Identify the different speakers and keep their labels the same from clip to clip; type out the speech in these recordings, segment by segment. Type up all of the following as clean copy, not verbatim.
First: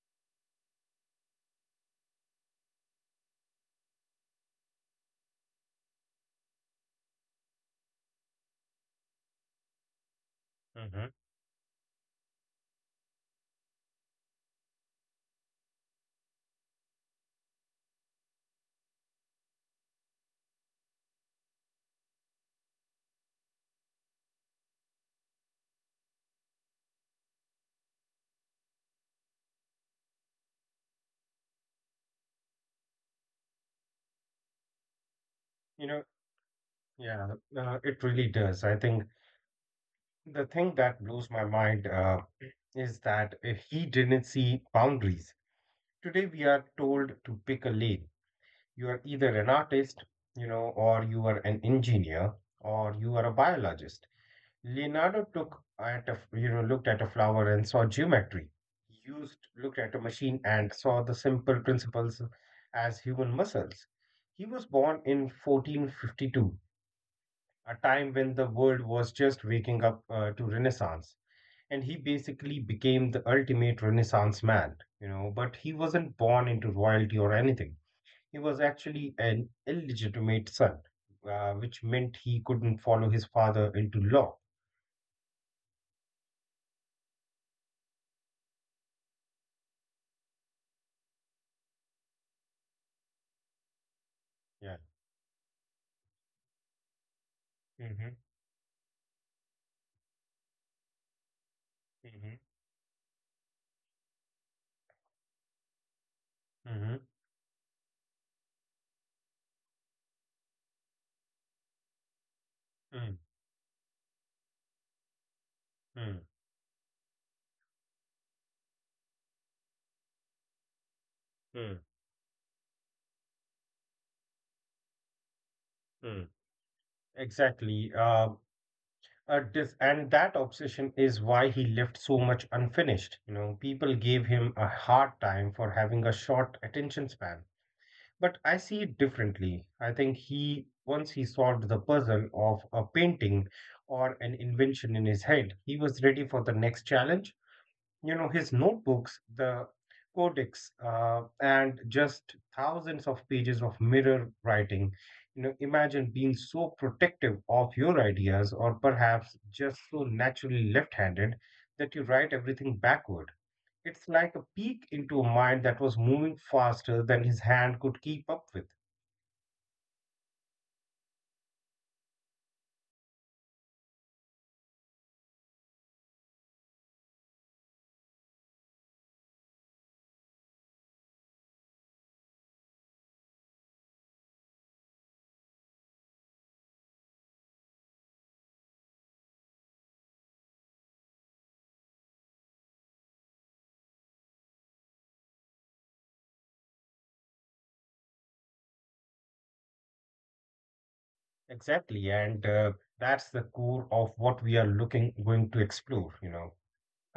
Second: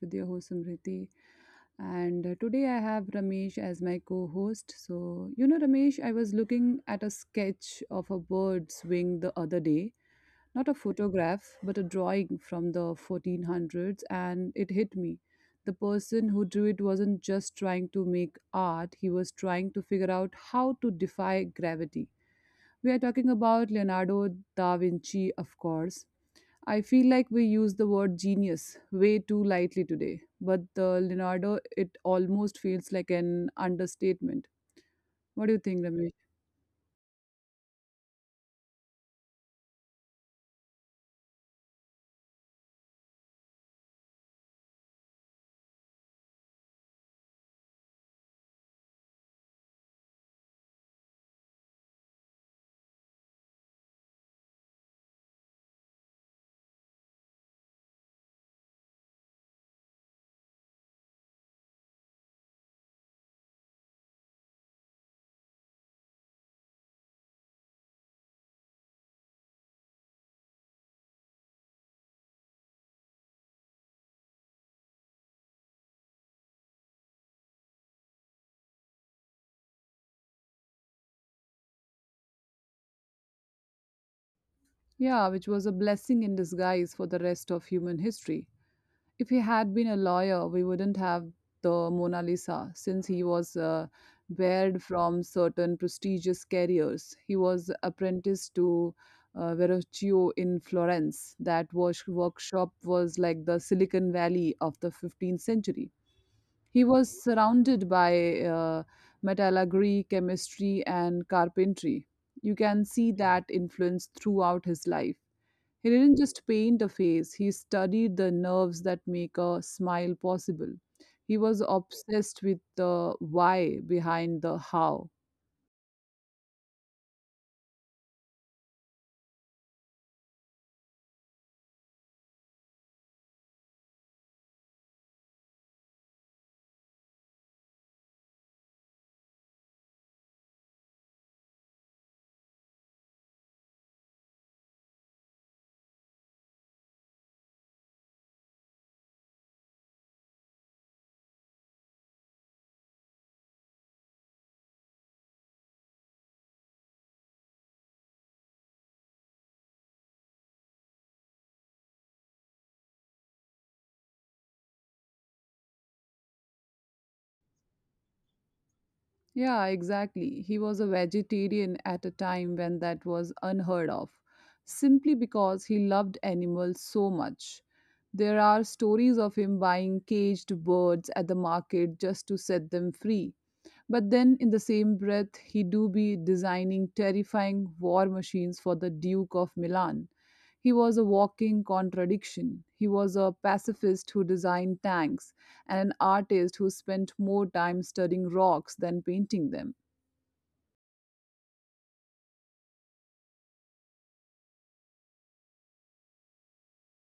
Speaker 1: with your host Samriti. And Today I have Ramesh as my co host. So, Ramesh, I was looking at a sketch of a bird's wing the other day, not a
Speaker 2: hmm
Speaker 1: photograph, but a drawing from the 1400s, and it hit me. The person who drew it wasn't just trying to make art, he was trying to figure out how to defy gravity. We are talking about Leonardo da Vinci, of course. I feel like we use the word genius way too lightly today, but the Leonardo, it almost feels like an understatement. What do you think,
Speaker 2: You know,
Speaker 1: Ramesh?
Speaker 2: yeah, it really does. I think the thing that blows my mind is that he didn't see boundaries. Today, we are told to pick a lane. You are either an artist, you know, or you are an engineer, or you are a biologist. Leonardo took at a, f- looked at a flower and saw geometry. Looked at a machine and saw the simple principles as human muscles. He was born in 1452, a time when the world was just waking up to Renaissance. And he basically became the ultimate Renaissance man, you know, but he wasn't born into royalty or anything. He was actually an illegitimate son, which meant he couldn't follow his father into law.
Speaker 1: Yeah, which was a blessing in disguise for the rest of human history. If he had been a lawyer, we wouldn't have the Mona Lisa, since he was
Speaker 2: Yeah.
Speaker 1: barred from certain prestigious careers. He was
Speaker 2: Mm-hmm.
Speaker 1: apprenticed to Verrocchio in Florence. That
Speaker 2: Mm-hmm.
Speaker 1: workshop was like the Silicon Valley of the 15th century. He
Speaker 2: Mm-hmm.
Speaker 1: was surrounded by metallurgy, chemistry, and carpentry. You can see
Speaker 2: Mm-hmm.
Speaker 1: that influence throughout his life. He didn't just paint a face, he studied the nerves that make a smile possible. He was
Speaker 2: Mm-hmm.
Speaker 1: obsessed with the why behind the how.
Speaker 2: Mm-hmm. Exactly. And that obsession is why he left so much unfinished. You know, people gave him a hard time for having a short attention span. But I see it differently. I think once he solved the puzzle of a painting or an invention in his head, he was ready for the next challenge. You know, his notebooks, the codex, and just thousands of pages of mirror writing. You know, imagine being so protective of your ideas, or perhaps just so naturally left-handed that you write everything backward. It's like a peek into a mind that was moving faster than his hand could keep up with.
Speaker 1: Yeah, exactly. He was a vegetarian at a time when that was unheard of, simply because he loved animals so much. There are stories of him buying caged birds at the market just to set them free. But then in the same breath, he do be designing terrifying war machines for the Duke of Milan. He was a walking contradiction. He was a pacifist who designed tanks and an artist who spent more time studying rocks than painting them.
Speaker 2: Exactly, and that's the core of what we are looking going to explore, you know.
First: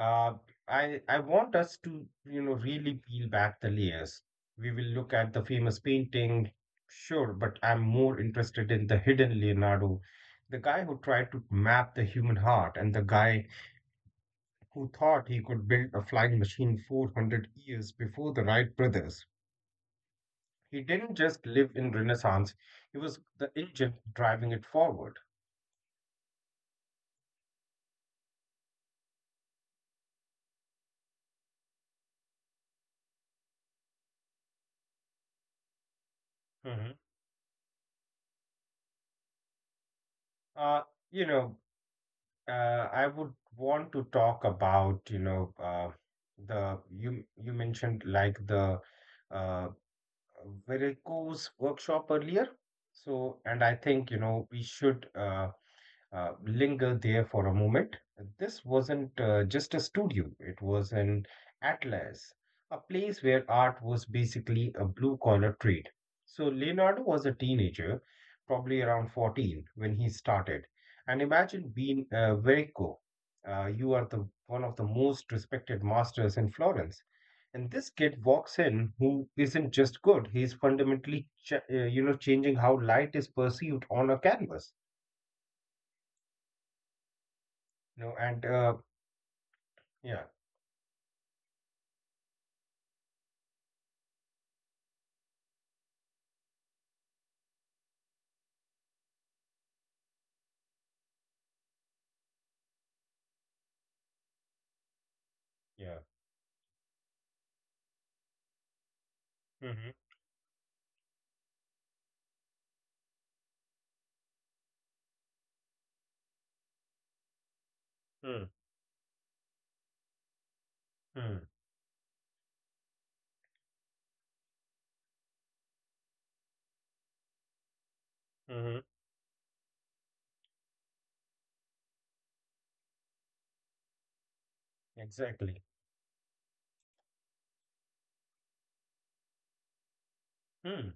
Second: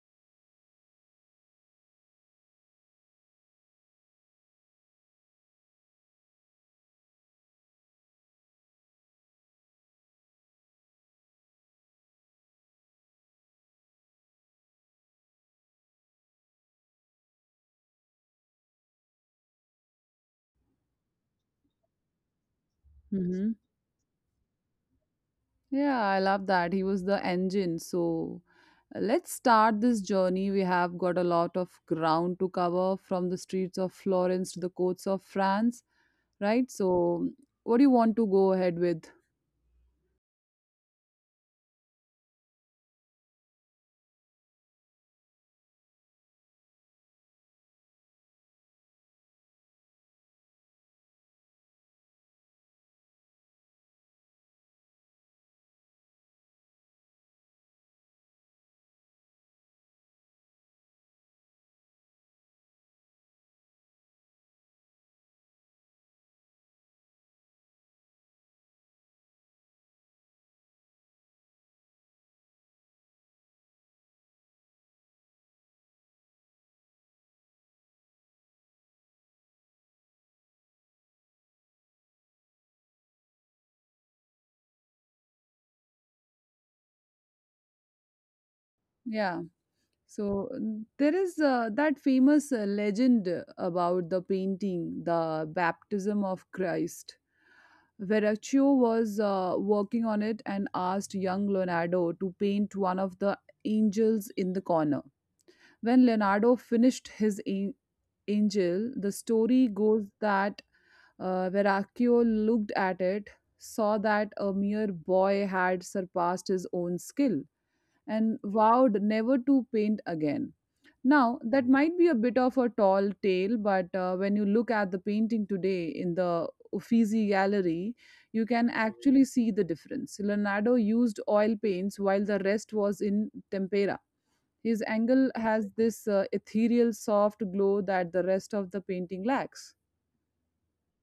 Speaker 2: Uh, I want us to, you know, really peel back the layers. We will look at the famous painting, sure, but I'm more interested in the hidden Leonardo, the guy who tried to map the human heart, and the guy who thought he could build a flying machine 400 years before the Wright brothers. He didn't just live in Renaissance, he was
Speaker 1: Hmm.
Speaker 2: the engine driving it forward.
Speaker 1: Yeah, I love that. He was the engine. So let's start this journey. We have got a lot of ground to cover from the streets of Florence to the courts of France, right?
Speaker 2: hmm
Speaker 1: So, what do you want to go ahead with?
Speaker 2: Uh, you know, I would want to talk about, you know, the you you mentioned like the uh, varicose workshop earlier. So, and I think, you know, we should linger there for a moment. This wasn't just a studio, it was an atlas, a place where art was basically a blue collar trade. So Leonardo was a teenager, probably around 14 when he started. And imagine being very cool. You are the one of the most respected masters in Florence. And this kid walks in who isn't just good, he's you know, changing how light is perceived on a canvas, you know. And
Speaker 1: Yeah.
Speaker 2: Yeah,
Speaker 1: So, there is that famous legend about the painting, The Baptism of Christ. Verrocchio was working on it and asked young Leonardo to paint one of the angels in the corner. When
Speaker 2: yeah.
Speaker 1: Leonardo finished his Angel, the story
Speaker 2: Mm-hmm.
Speaker 1: goes that Verrocchio looked at it, saw that a mere boy had surpassed his own skill, and
Speaker 2: Mm,
Speaker 1: vowed never to paint again. Now,
Speaker 2: mm,
Speaker 1: that might be a bit of a tall tale, but when you look at the painting today in the Uffizi Gallery, you can
Speaker 2: mm-hmm.
Speaker 1: actually see the difference. Leonardo used oil paints while the rest was in tempera. His angle has
Speaker 2: Exactly.
Speaker 1: this ethereal soft glow that the rest of the painting lacks.
Speaker 2: Mm.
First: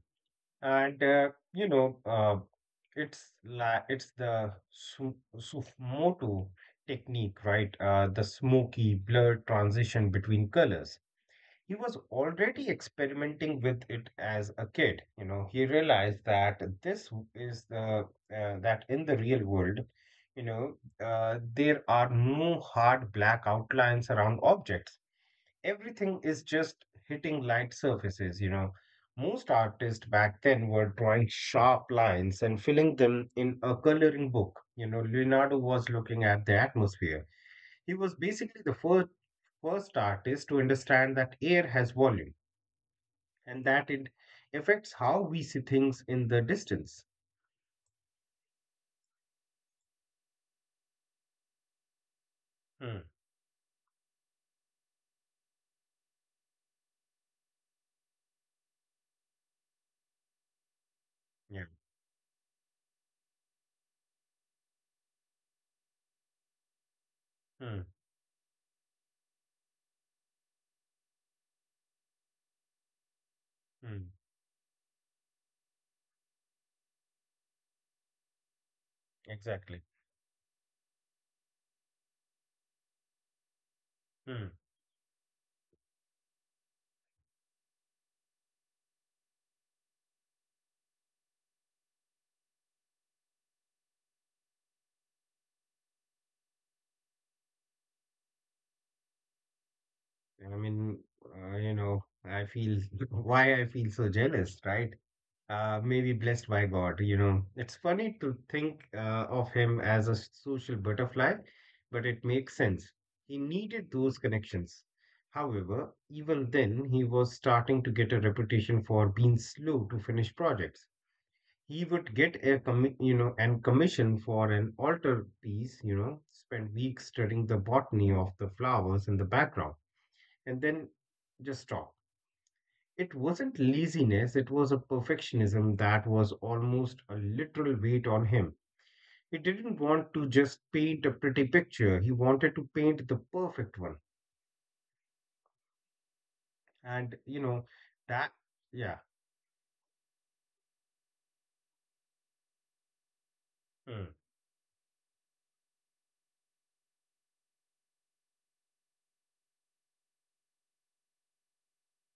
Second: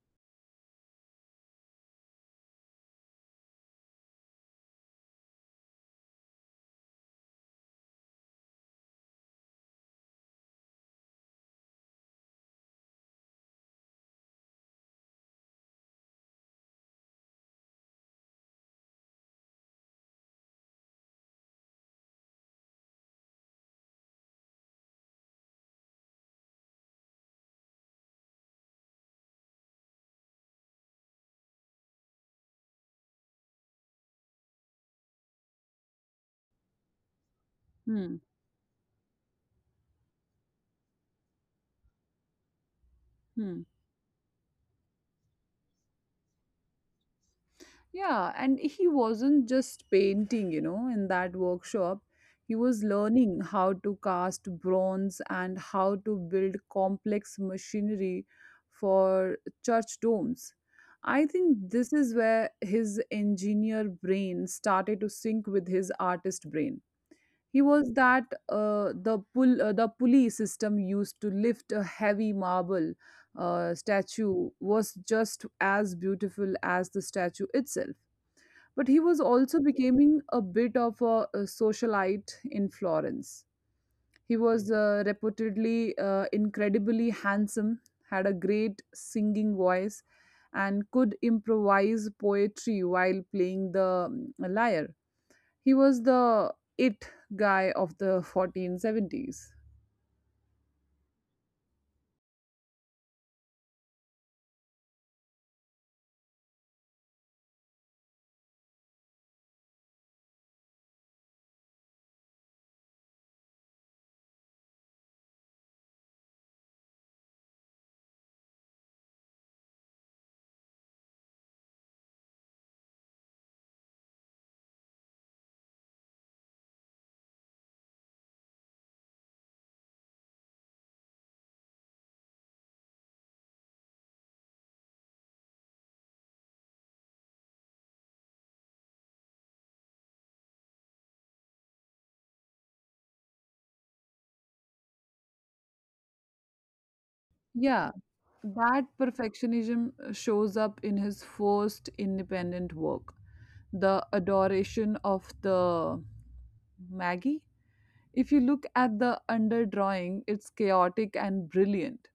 Speaker 2: And you know, it's like it's the su Sufmoto technique, right? The smoky blurred transition between colors. He was already experimenting with it as a kid. You know, he realized that this is the that in the real world, you know, there are no hard black outlines around objects. Everything is just hitting light surfaces, you know. Most artists back then were drawing sharp lines and filling them in a coloring book. You know, Leonardo was looking at the atmosphere. He
Speaker 1: Hmm.
Speaker 2: was basically the first artist to understand that air has volume
Speaker 1: Hmm.
Speaker 2: and that it affects how we see things in the distance.
Speaker 1: Yeah, and he wasn't just painting, you know, in that workshop. He was
Speaker 2: Hmm.
Speaker 1: learning how to cast bronze and how to build complex machinery for church domes. I think
Speaker 2: Yeah.
Speaker 1: this is where his engineer brain started to sync with his artist brain. He
Speaker 2: Hmm.
Speaker 1: was that the pulley system used to lift a heavy marble
Speaker 2: Hmm.
Speaker 1: statue was just as beautiful as the statue itself. But he was also
Speaker 2: Exactly.
Speaker 1: becoming a bit of a socialite in Florence. He
Speaker 2: Hmm.
Speaker 1: was reputedly incredibly handsome, had a great singing voice, and could improvise poetry while playing the lyre. He was the it guy of the 1470s.
Speaker 2: I mean, you know, I feel why I feel so jealous, right? Maybe blessed by God, you know. It's funny to think of him as a social butterfly, but it makes sense. He needed those connections. However, even then, he was starting to get a reputation for being slow to finish projects. He would get a you know, and commission for an altar piece, you know, spend weeks studying the botany of the flowers in the background, and then just stop. It wasn't laziness, it was a perfectionism that was almost a literal weight on him. He didn't want to just paint a pretty picture, he wanted to paint the perfect one. And, you know,
Speaker 1: Yeah,
Speaker 2: that,
Speaker 1: that
Speaker 2: yeah.
Speaker 1: perfectionism shows up in his first independent work, The
Speaker 2: Mm,
Speaker 1: Adoration of the Maggie. If you look at the underdrawing, it's chaotic and brilliant.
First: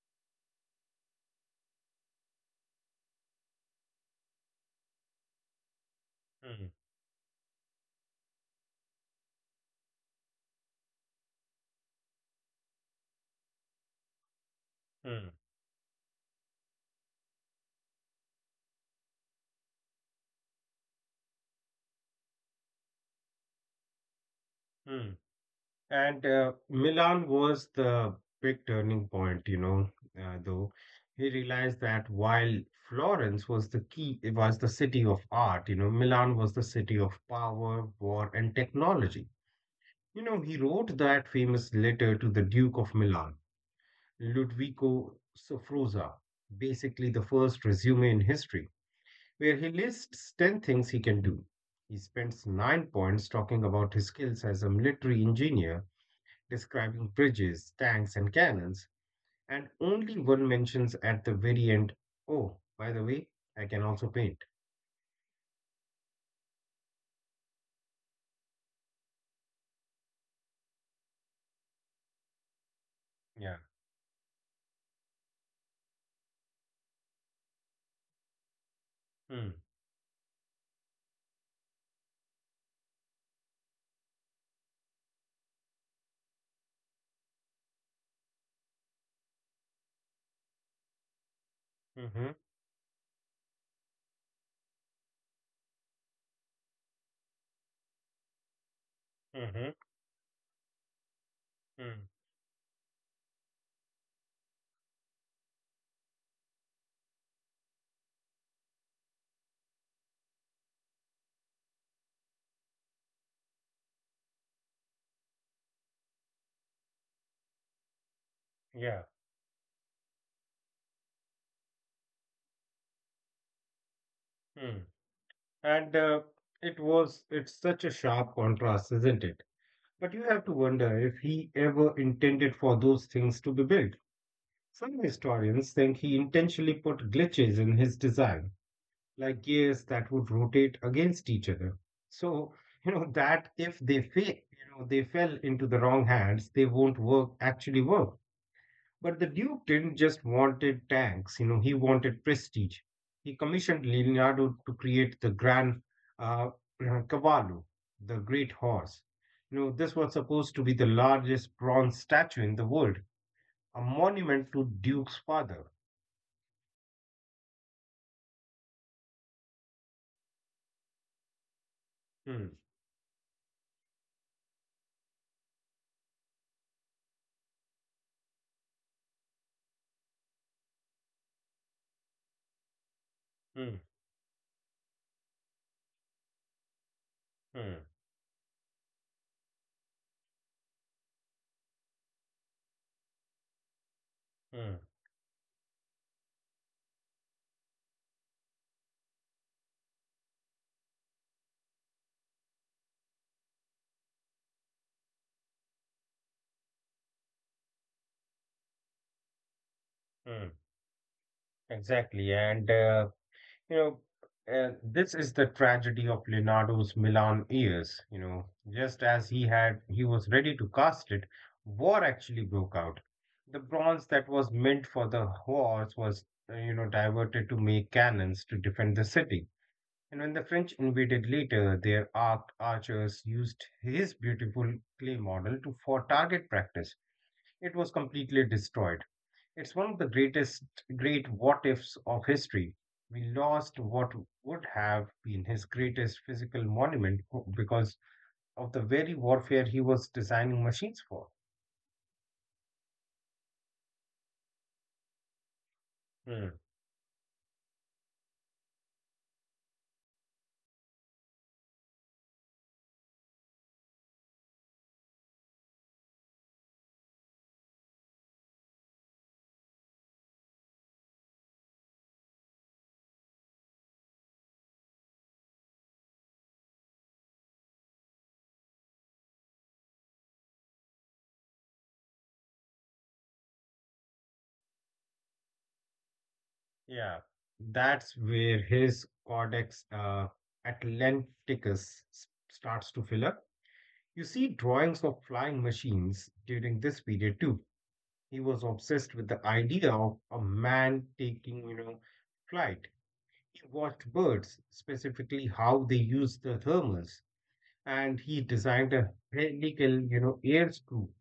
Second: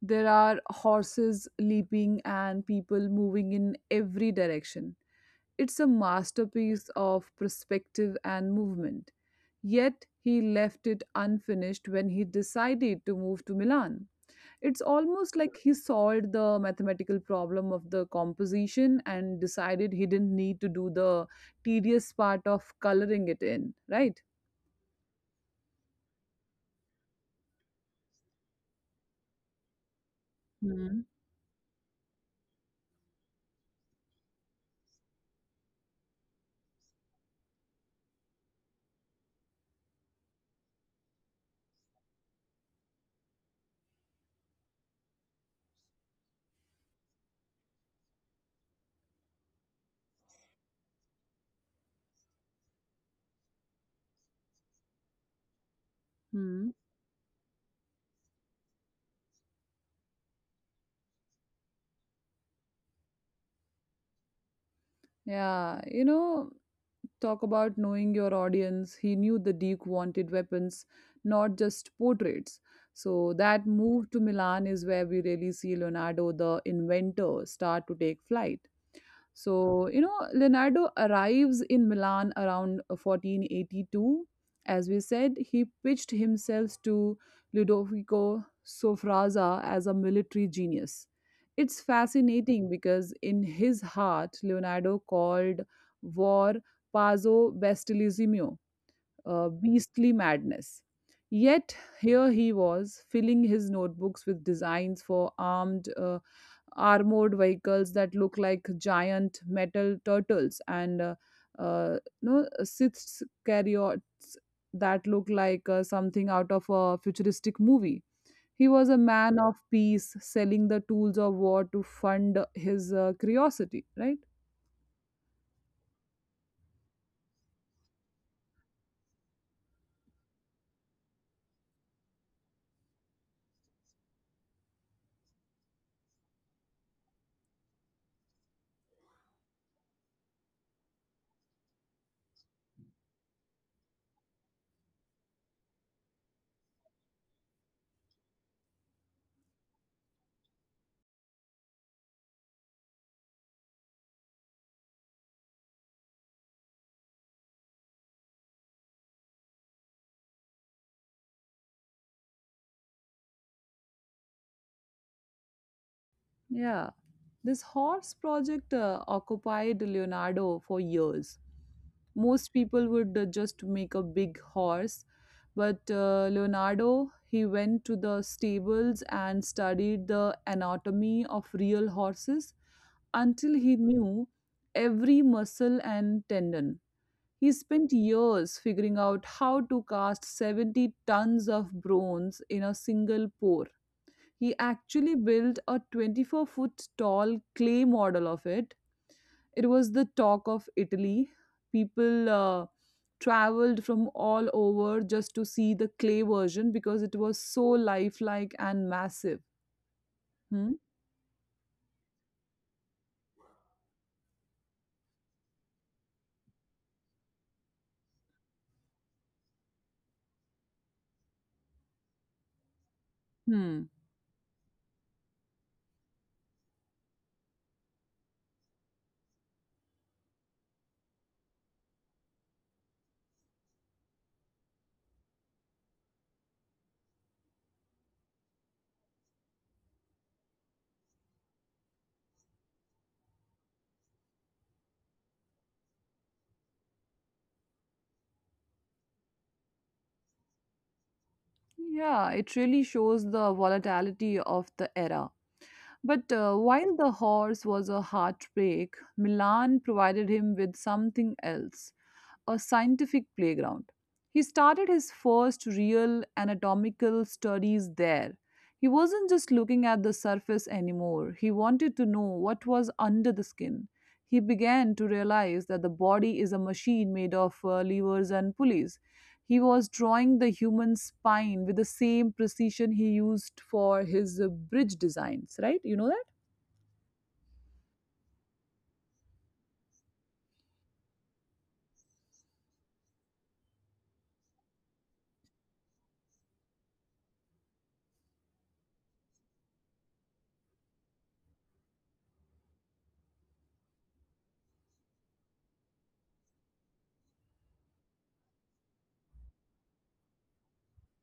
Speaker 1: There are horses leaping and people moving in every direction. It's a
Speaker 2: mm,
Speaker 1: masterpiece of perspective and movement. Yet he left it unfinished when he decided to move to Milan. It's
Speaker 2: mm,
Speaker 1: almost like he solved the mathematical problem of the composition and decided he didn't need to do the tedious part of coloring it in, right?
Speaker 2: mm. And Milan was the big turning point, you know, though.
Speaker 1: Hmm.
Speaker 2: He realized that while Florence was the key, it was the city of art, you know, Milan was the city of power, war, and technology. You know, he wrote that famous letter to the Duke of Milan, Ludovico Sforza, basically the first resume in history, where he lists 10 things he can do. He spends 9 points talking about his skills as a military engineer,
Speaker 1: Hmm.
Speaker 2: describing bridges, tanks, and cannons, and only one mentions at the very end, oh, by the way, I can also paint.
Speaker 1: Yeah, you know, talk about knowing your audience. He knew the Duke wanted weapons, not just portraits. So
Speaker 2: Yeah.
Speaker 1: that move to Milan is where we really see Leonardo, the inventor, start to take flight.
Speaker 2: Mm.
Speaker 1: So, you know, Leonardo arrives in Milan around 1482. As we said, he pitched himself to Ludovico Sforza as a military genius. It's
Speaker 2: Mm-hmm.
Speaker 1: fascinating because in his heart, Leonardo called war pazzo bestialismo,
Speaker 2: Mm-hmm.
Speaker 1: beastly madness. Yet
Speaker 2: Mm.
Speaker 1: here he was, filling his notebooks with designs for armed armored vehicles that look like giant metal turtles and no Sith chariots that look like something out of a futuristic movie. He was a
Speaker 2: Yeah.
Speaker 1: man of peace, selling the tools of war to fund his curiosity, right?
Speaker 2: Mm. And it's such a sharp contrast, isn't it? But you have to wonder if he ever intended for those things to be built. Some historians think he intentionally put glitches in his design, like gears that would rotate against each other. So, you know, that if they fail, you know, they fell into the wrong hands, they won't work, actually work. But the Duke didn't just wanted tanks, you know, he wanted prestige. He commissioned Leonardo to create the Gran uh, Cavallo, the Great Horse. You know, this was supposed to be the largest bronze statue in the world, a monument to Duke's father.
Speaker 1: Yeah. This horse project occupied Leonardo for years. Most
Speaker 2: Hmm,
Speaker 1: people would just make a big horse, but Leonardo, he went to the stables and studied the anatomy of real horses until he
Speaker 2: hmm,
Speaker 1: knew every muscle and tendon. He
Speaker 2: hmm,
Speaker 1: spent years figuring out how to cast 70 tons of bronze in a single pour. He
Speaker 2: hmm,
Speaker 1: actually built a 24-foot tall clay model of it. It was the talk of Italy. People traveled from all over just to see the clay version because it was so lifelike and massive.
Speaker 2: hmm.
Speaker 1: Hmm?
Speaker 2: Exactly, and you know, this is the tragedy of Leonardo's Milan years. You know, just as he had, he was ready to cast it, war actually broke out. The
Speaker 1: Hmm.
Speaker 2: bronze that was meant for the horse was, you know, diverted to make cannons to defend the city. And when the French invaded later, their archers used his beautiful clay model to for target practice. It was completely destroyed. It's one of the great what ifs of history. We lost what would have been his greatest physical monument because of the very warfare he was designing machines for.
Speaker 1: Yeah, it really shows the volatility of the era. But
Speaker 2: Hmm.
Speaker 1: while the horse was a heartbreak, Milan provided him with something else, a scientific playground. He started his first real anatomical studies there. He wasn't just looking at the surface anymore, he wanted to know what was under the skin. He began to realize that the body is a machine made of levers and pulleys. He was drawing the human spine with the same precision he used for his bridge designs, right? You know that?
Speaker 2: Yeah, that's where his Codex starts to fill up. You see drawings of flying machines during this period too. He was obsessed with the idea of a man taking, you know, flight. Watched birds, specifically how they use the thermals, and he designed a helical, you know, air screw,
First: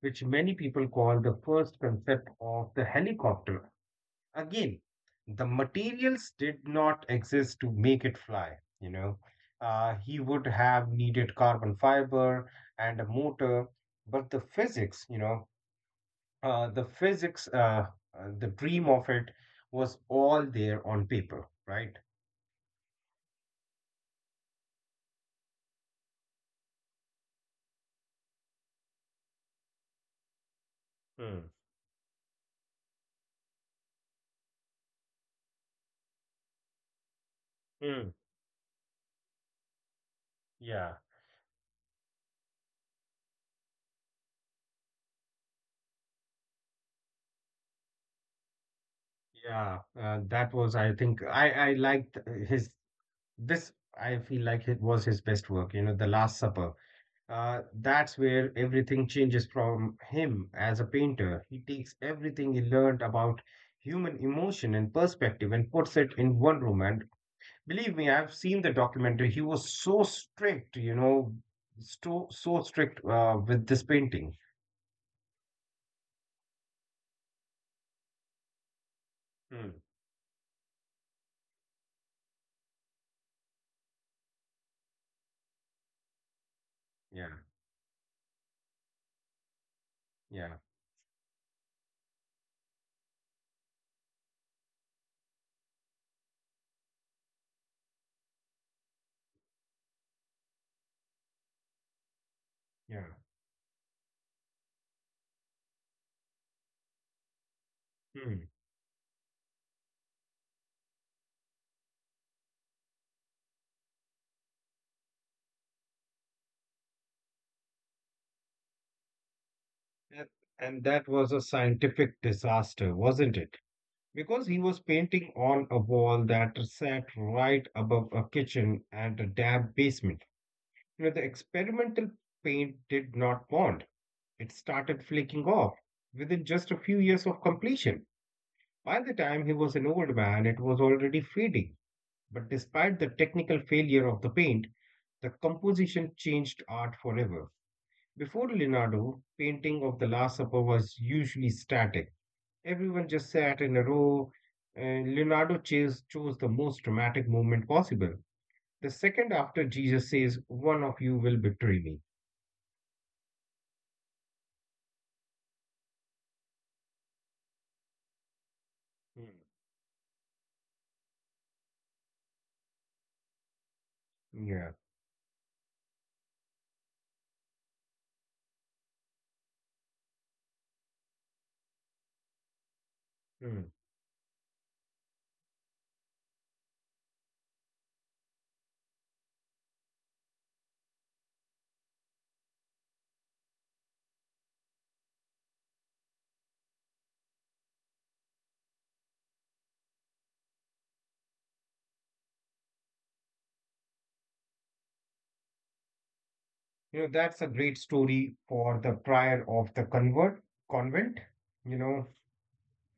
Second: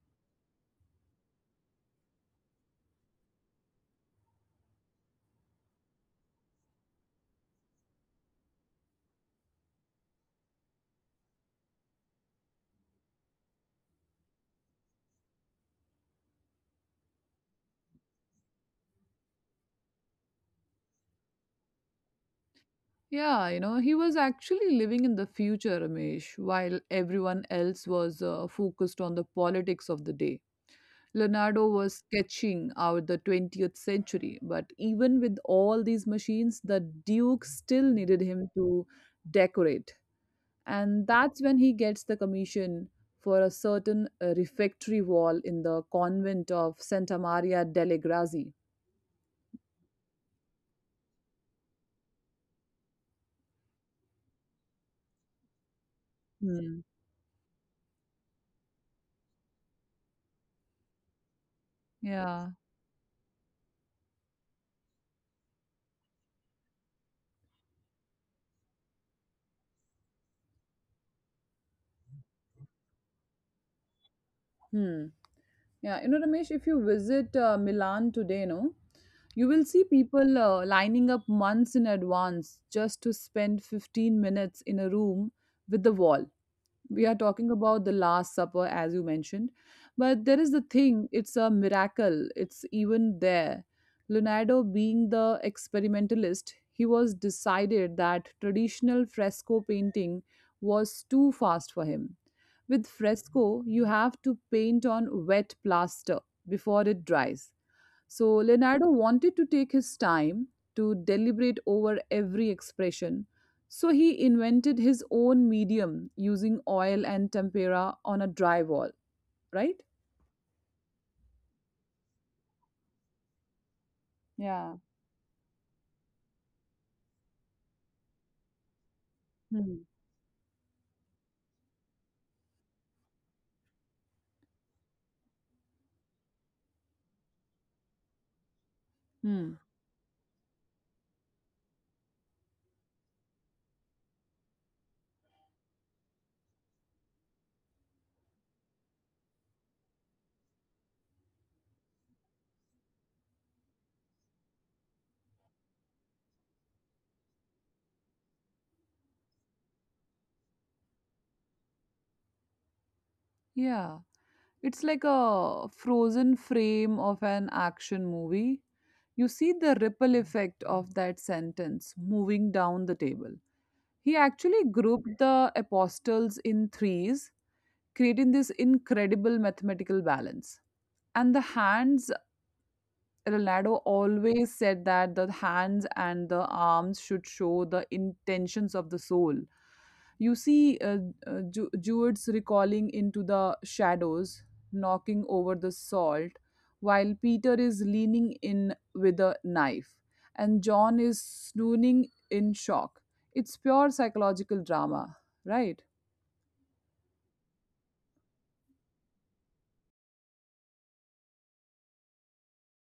Speaker 2: which many people call the first concept of the helicopter. Again, the materials did not exist to make it fly, you know. He would have needed carbon fiber and a motor, but the physics, you know, uh, the physics, uh, the dream of it was all there on paper, right?
Speaker 1: Yeah, you know, he was actually living in the future, Ramesh, while everyone else was focused on the politics of the day. Leonardo was
Speaker 2: Hmm.
Speaker 1: sketching out the 20th century, but even with all these machines, the Duke still needed him to decorate. And
Speaker 2: Yeah,
Speaker 1: that's when he gets the commission for a certain refectory wall in the convent of Santa Maria delle Grazie.
Speaker 2: yeah. I think, I liked his this. I feel like it was his best work. You know, The Last Supper.
Speaker 1: Hmm.
Speaker 2: That's where everything changes from him as a painter. He takes
Speaker 1: Yeah.
Speaker 2: everything he learned about human emotion and perspective and puts it in one room. And believe me, I've seen the documentary. He was so strict, you know, so strict with this painting.
Speaker 1: Hmm. Yeah, you know, Ramesh, if you visit Milan today, no, you will
Speaker 2: Hmm.
Speaker 1: see people lining up months in advance just to spend 15 minutes in a room with the wall. We are
Speaker 2: Yeah,
Speaker 1: talking about the last supper, as you mentioned, but there is
Speaker 2: yeah,
Speaker 1: the thing, it's a miracle it's even there. Leonardo, being the experimentalist he was, decided that traditional fresco painting was too fast for him. With
Speaker 2: yeah.
Speaker 1: fresco, you have to paint on wet plaster before it dries, so
Speaker 2: Hmm.
Speaker 1: Leonardo wanted to take his time to deliberate over every expression. So he invented his own medium using oil and tempera on a dry wall, right?
Speaker 2: And, and that was a scientific disaster, wasn't it? Because he was
Speaker 1: Yeah.
Speaker 2: painting on a wall that sat right above a kitchen and a damp
Speaker 1: Hmm.
Speaker 2: basement. You know, the experimental paint did not bond. It started flaking off within just a few years of completion. By the time he
Speaker 1: Hmm.
Speaker 2: was an old man, it was already fading. But despite the technical failure of the paint, the composition changed art forever. Before Leonardo, painting of the Last Supper was usually static. Everyone just sat in a row, and Leonardo chose the most dramatic moment possible. The second after Jesus says, one of you will betray me.
Speaker 1: Yeah. It's like a frozen frame of an action movie. You
Speaker 2: Hmm.
Speaker 1: see the ripple effect of that sentence moving down the table. He actually
Speaker 2: Yeah.
Speaker 1: grouped the apostles in threes, creating this incredible mathematical balance. And the hands,
Speaker 2: Hmm.
Speaker 1: Ronaldo always said that the hands and the arms should show the intentions of the soul. You see, Jude's recalling into the shadows, knocking over the salt, while Peter is leaning in with a knife, and John is swooning in shock. It's pure psychological drama, right?
Speaker 2: You know, that's a great story for the prior of the convert convent, you know,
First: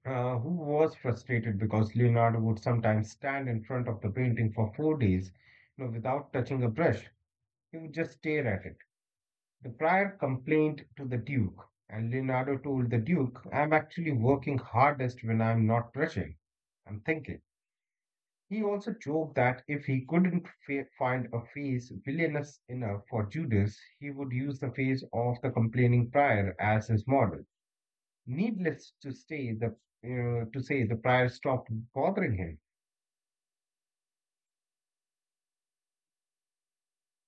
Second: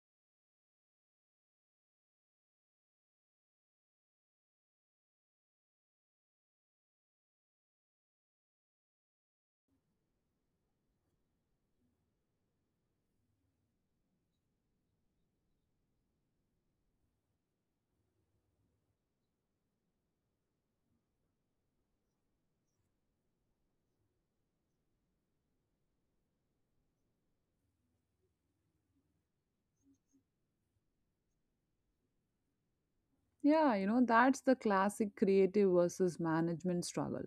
Speaker 2: who was frustrated because Leonardo would sometimes stand in front of the painting for 4 days, you know, without touching a brush. He would just stare at it. The prior complained to the duke, and Leonardo told the duke, I'm actually working hardest when I'm not brushing. I'm thinking. He also joked that if he couldn't find a face villainous enough for Judas, he would use the face of the complaining prior as his model. Needless to say, the prior stopped bothering him.
Speaker 1: Yeah, you know, that's the classic creative versus management struggle.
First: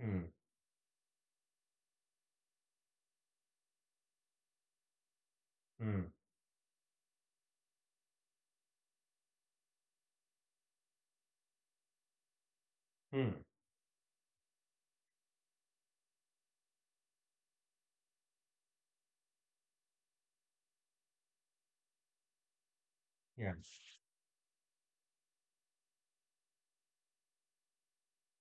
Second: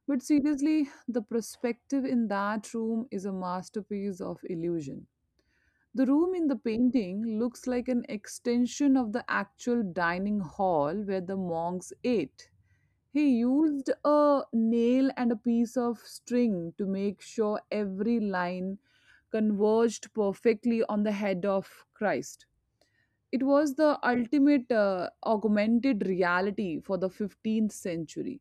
Speaker 2: Hmm,
Speaker 1: But seriously, the perspective in that room is a masterpiece of illusion.
Speaker 2: hmm,
Speaker 1: The room in the painting looks like an extension of the actual dining hall where the monks ate. He
Speaker 2: hmm.
Speaker 1: used a nail and a piece of string to make sure every line converged perfectly on the head of Christ. It
Speaker 2: Yeah.
Speaker 1: was the ultimate augmented reality for the 15th century.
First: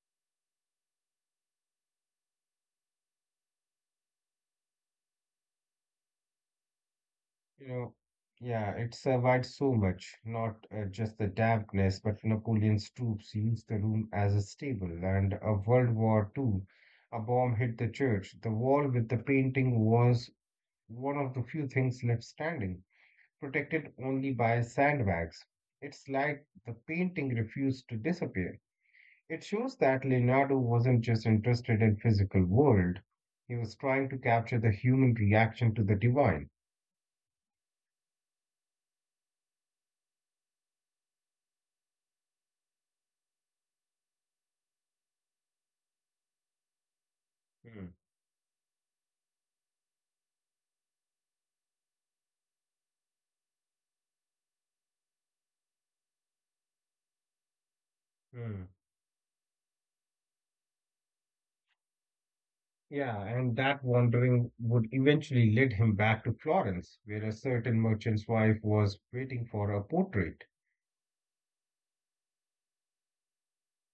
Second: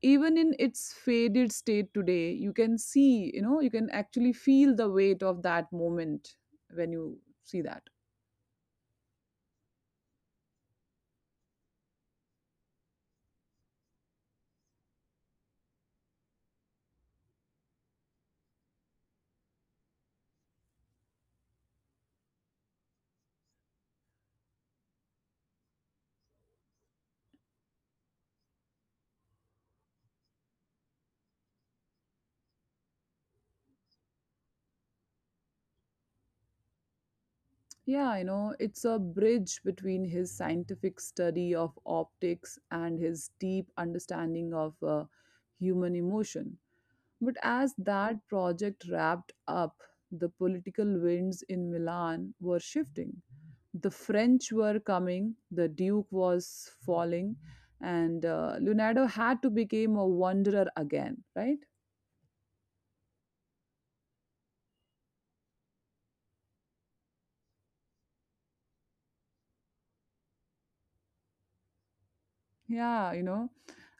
Speaker 1: Even in its faded state today, you can see, you know, you can actually feel the weight of that moment when you see
Speaker 2: You
Speaker 1: that.
Speaker 2: know, yeah, it survived so much, not just the dampness, but Napoleon's troops used the room as a stable. And a World War II, a bomb hit the church. The wall with the painting was one of the few things left standing, protected only by sandbags. It's like the painting refused to disappear. It shows that Leonardo wasn't just interested in physical world. He was trying to capture the human reaction to the divine.
Speaker 1: Yeah, you know, it's a bridge between his scientific study of optics and his deep understanding of human emotion. But as
Speaker 2: Hmm,
Speaker 1: that project wrapped up, the political winds in Milan were shifting. The French were coming, the Duke was falling, and
Speaker 2: hmm.
Speaker 1: Leonardo had to become a wanderer again, right?
Speaker 2: Yeah, and that wandering would eventually lead him back to Florence, where a certain merchant's wife was waiting for a portrait.
Speaker 1: Yeah, you know.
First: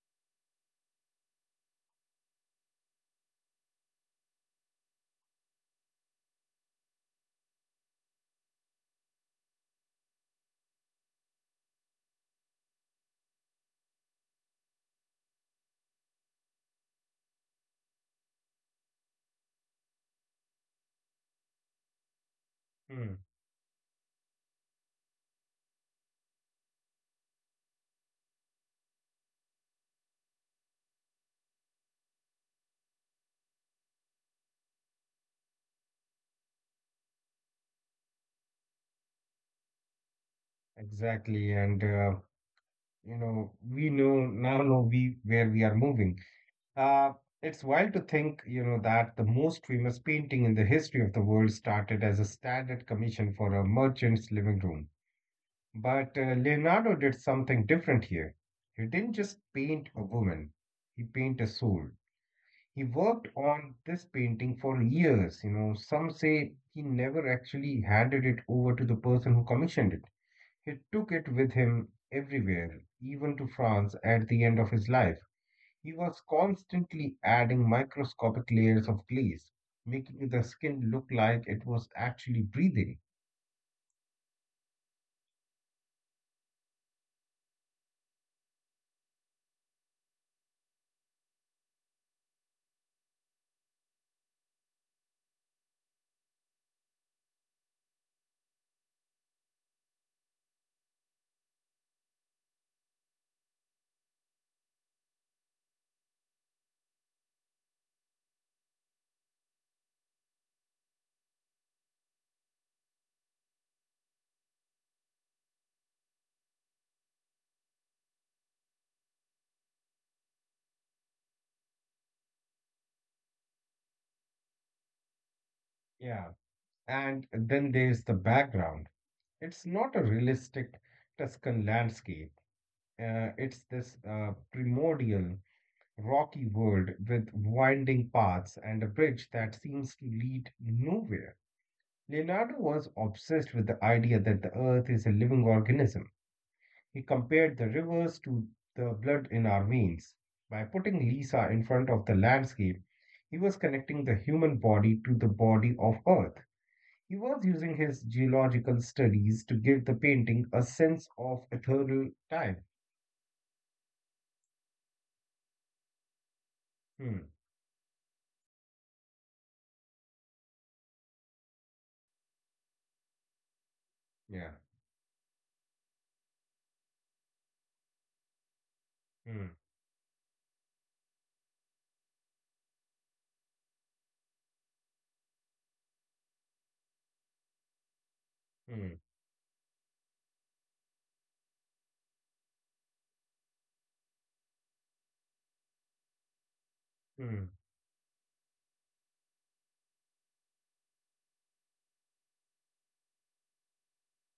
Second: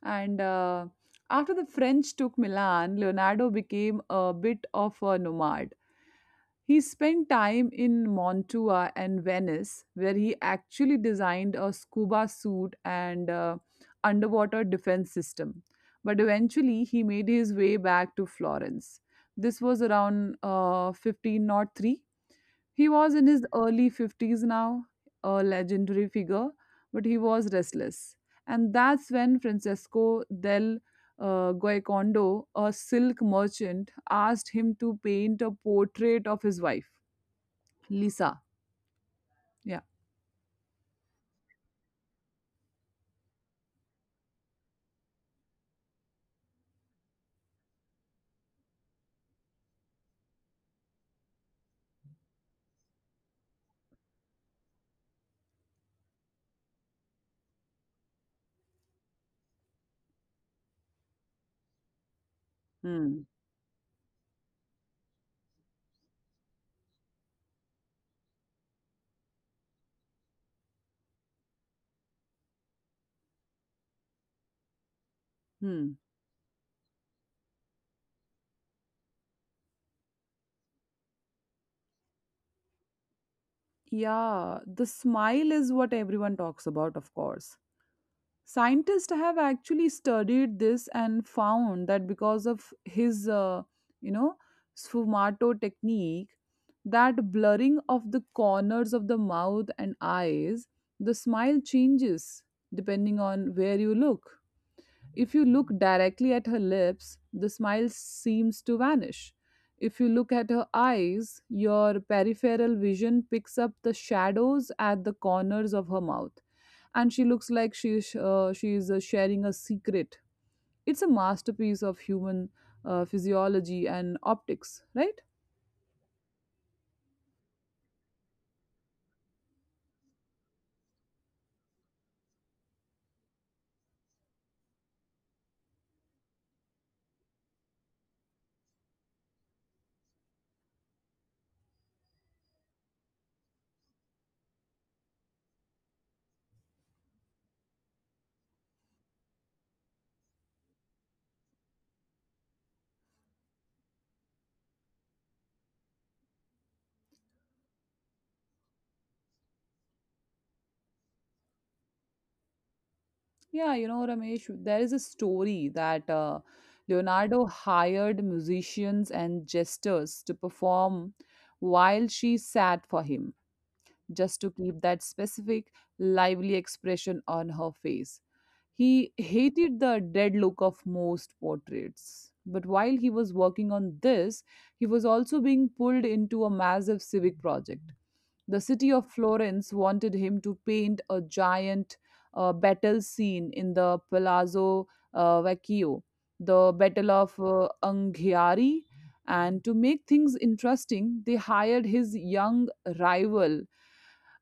Speaker 1: And After the French took Milan, Leonardo became a bit of a nomad. He spent time in Montua and Venice, where he actually designed a scuba suit and underwater defense system. But eventually, he made his way back to Florence. This was around 15 not 3. He was
Speaker 2: Hmm.
Speaker 1: in his early 50s now, a legendary figure, but he was restless. And that's when Francesco del Guaicondo, a silk merchant, asked him to paint a portrait of his wife. Lisa. Yeah.
Speaker 2: Exactly, and you know, we where we are moving. Uh, it's wild to think, you know, that the most famous painting in the history of the world started as a standard commission for a merchant's living room. But Leonardo did something different here. He didn't just paint a woman; he painted a soul. He
Speaker 1: Hmm.
Speaker 2: worked on this painting for years. You know, some say he never actually handed it over to the person who commissioned it. He took it with him everywhere, even to France at the end of his life. He
Speaker 1: Hmm.
Speaker 2: was constantly adding microscopic layers of glaze, making the skin look like it was actually breathing.
Speaker 1: Yeah, the smile is what everyone talks about, of course. Scientists have actually studied this and found that because of his, you know, sfumato technique, that blurring of the corners of the mouth and eyes, the smile changes depending on where you look. If you look directly at her lips, the smile seems to vanish. If you look at her eyes, your peripheral vision picks up the shadows at the corners of her mouth. And she looks like she's sharing a secret. It's a masterpiece of human physiology and optics, right?
Speaker 2: Yeah. And then there's the background. It's not a realistic Tuscan landscape. It's this primordial rocky world with winding paths and a bridge that seems to lead nowhere. Leonardo was obsessed with the idea that the earth is a living organism. He compared the rivers to the blood in our veins. By putting Lisa in front of the landscape, he was connecting the human body to the body of earth. He was using his geological studies to give the painting a sense of ethereal time.
Speaker 1: Yeah, you know, Ramesh, there is a story that
Speaker 2: Hmm.
Speaker 1: Leonardo hired musicians and jesters to perform while she sat for him, just to
Speaker 2: Yeah.
Speaker 1: keep that specific, lively expression on her face. He
Speaker 2: Hmm.
Speaker 1: hated the dead look of most portraits. But while he was working on this, he was also being pulled into a massive civic project. The city
Speaker 2: Hmm.
Speaker 1: of Florence wanted him to paint a giant battle scene in the Palazzo Vecchio, the Battle of
Speaker 2: Hmm.
Speaker 1: Anghiari. And to make things interesting, they hired his young rival,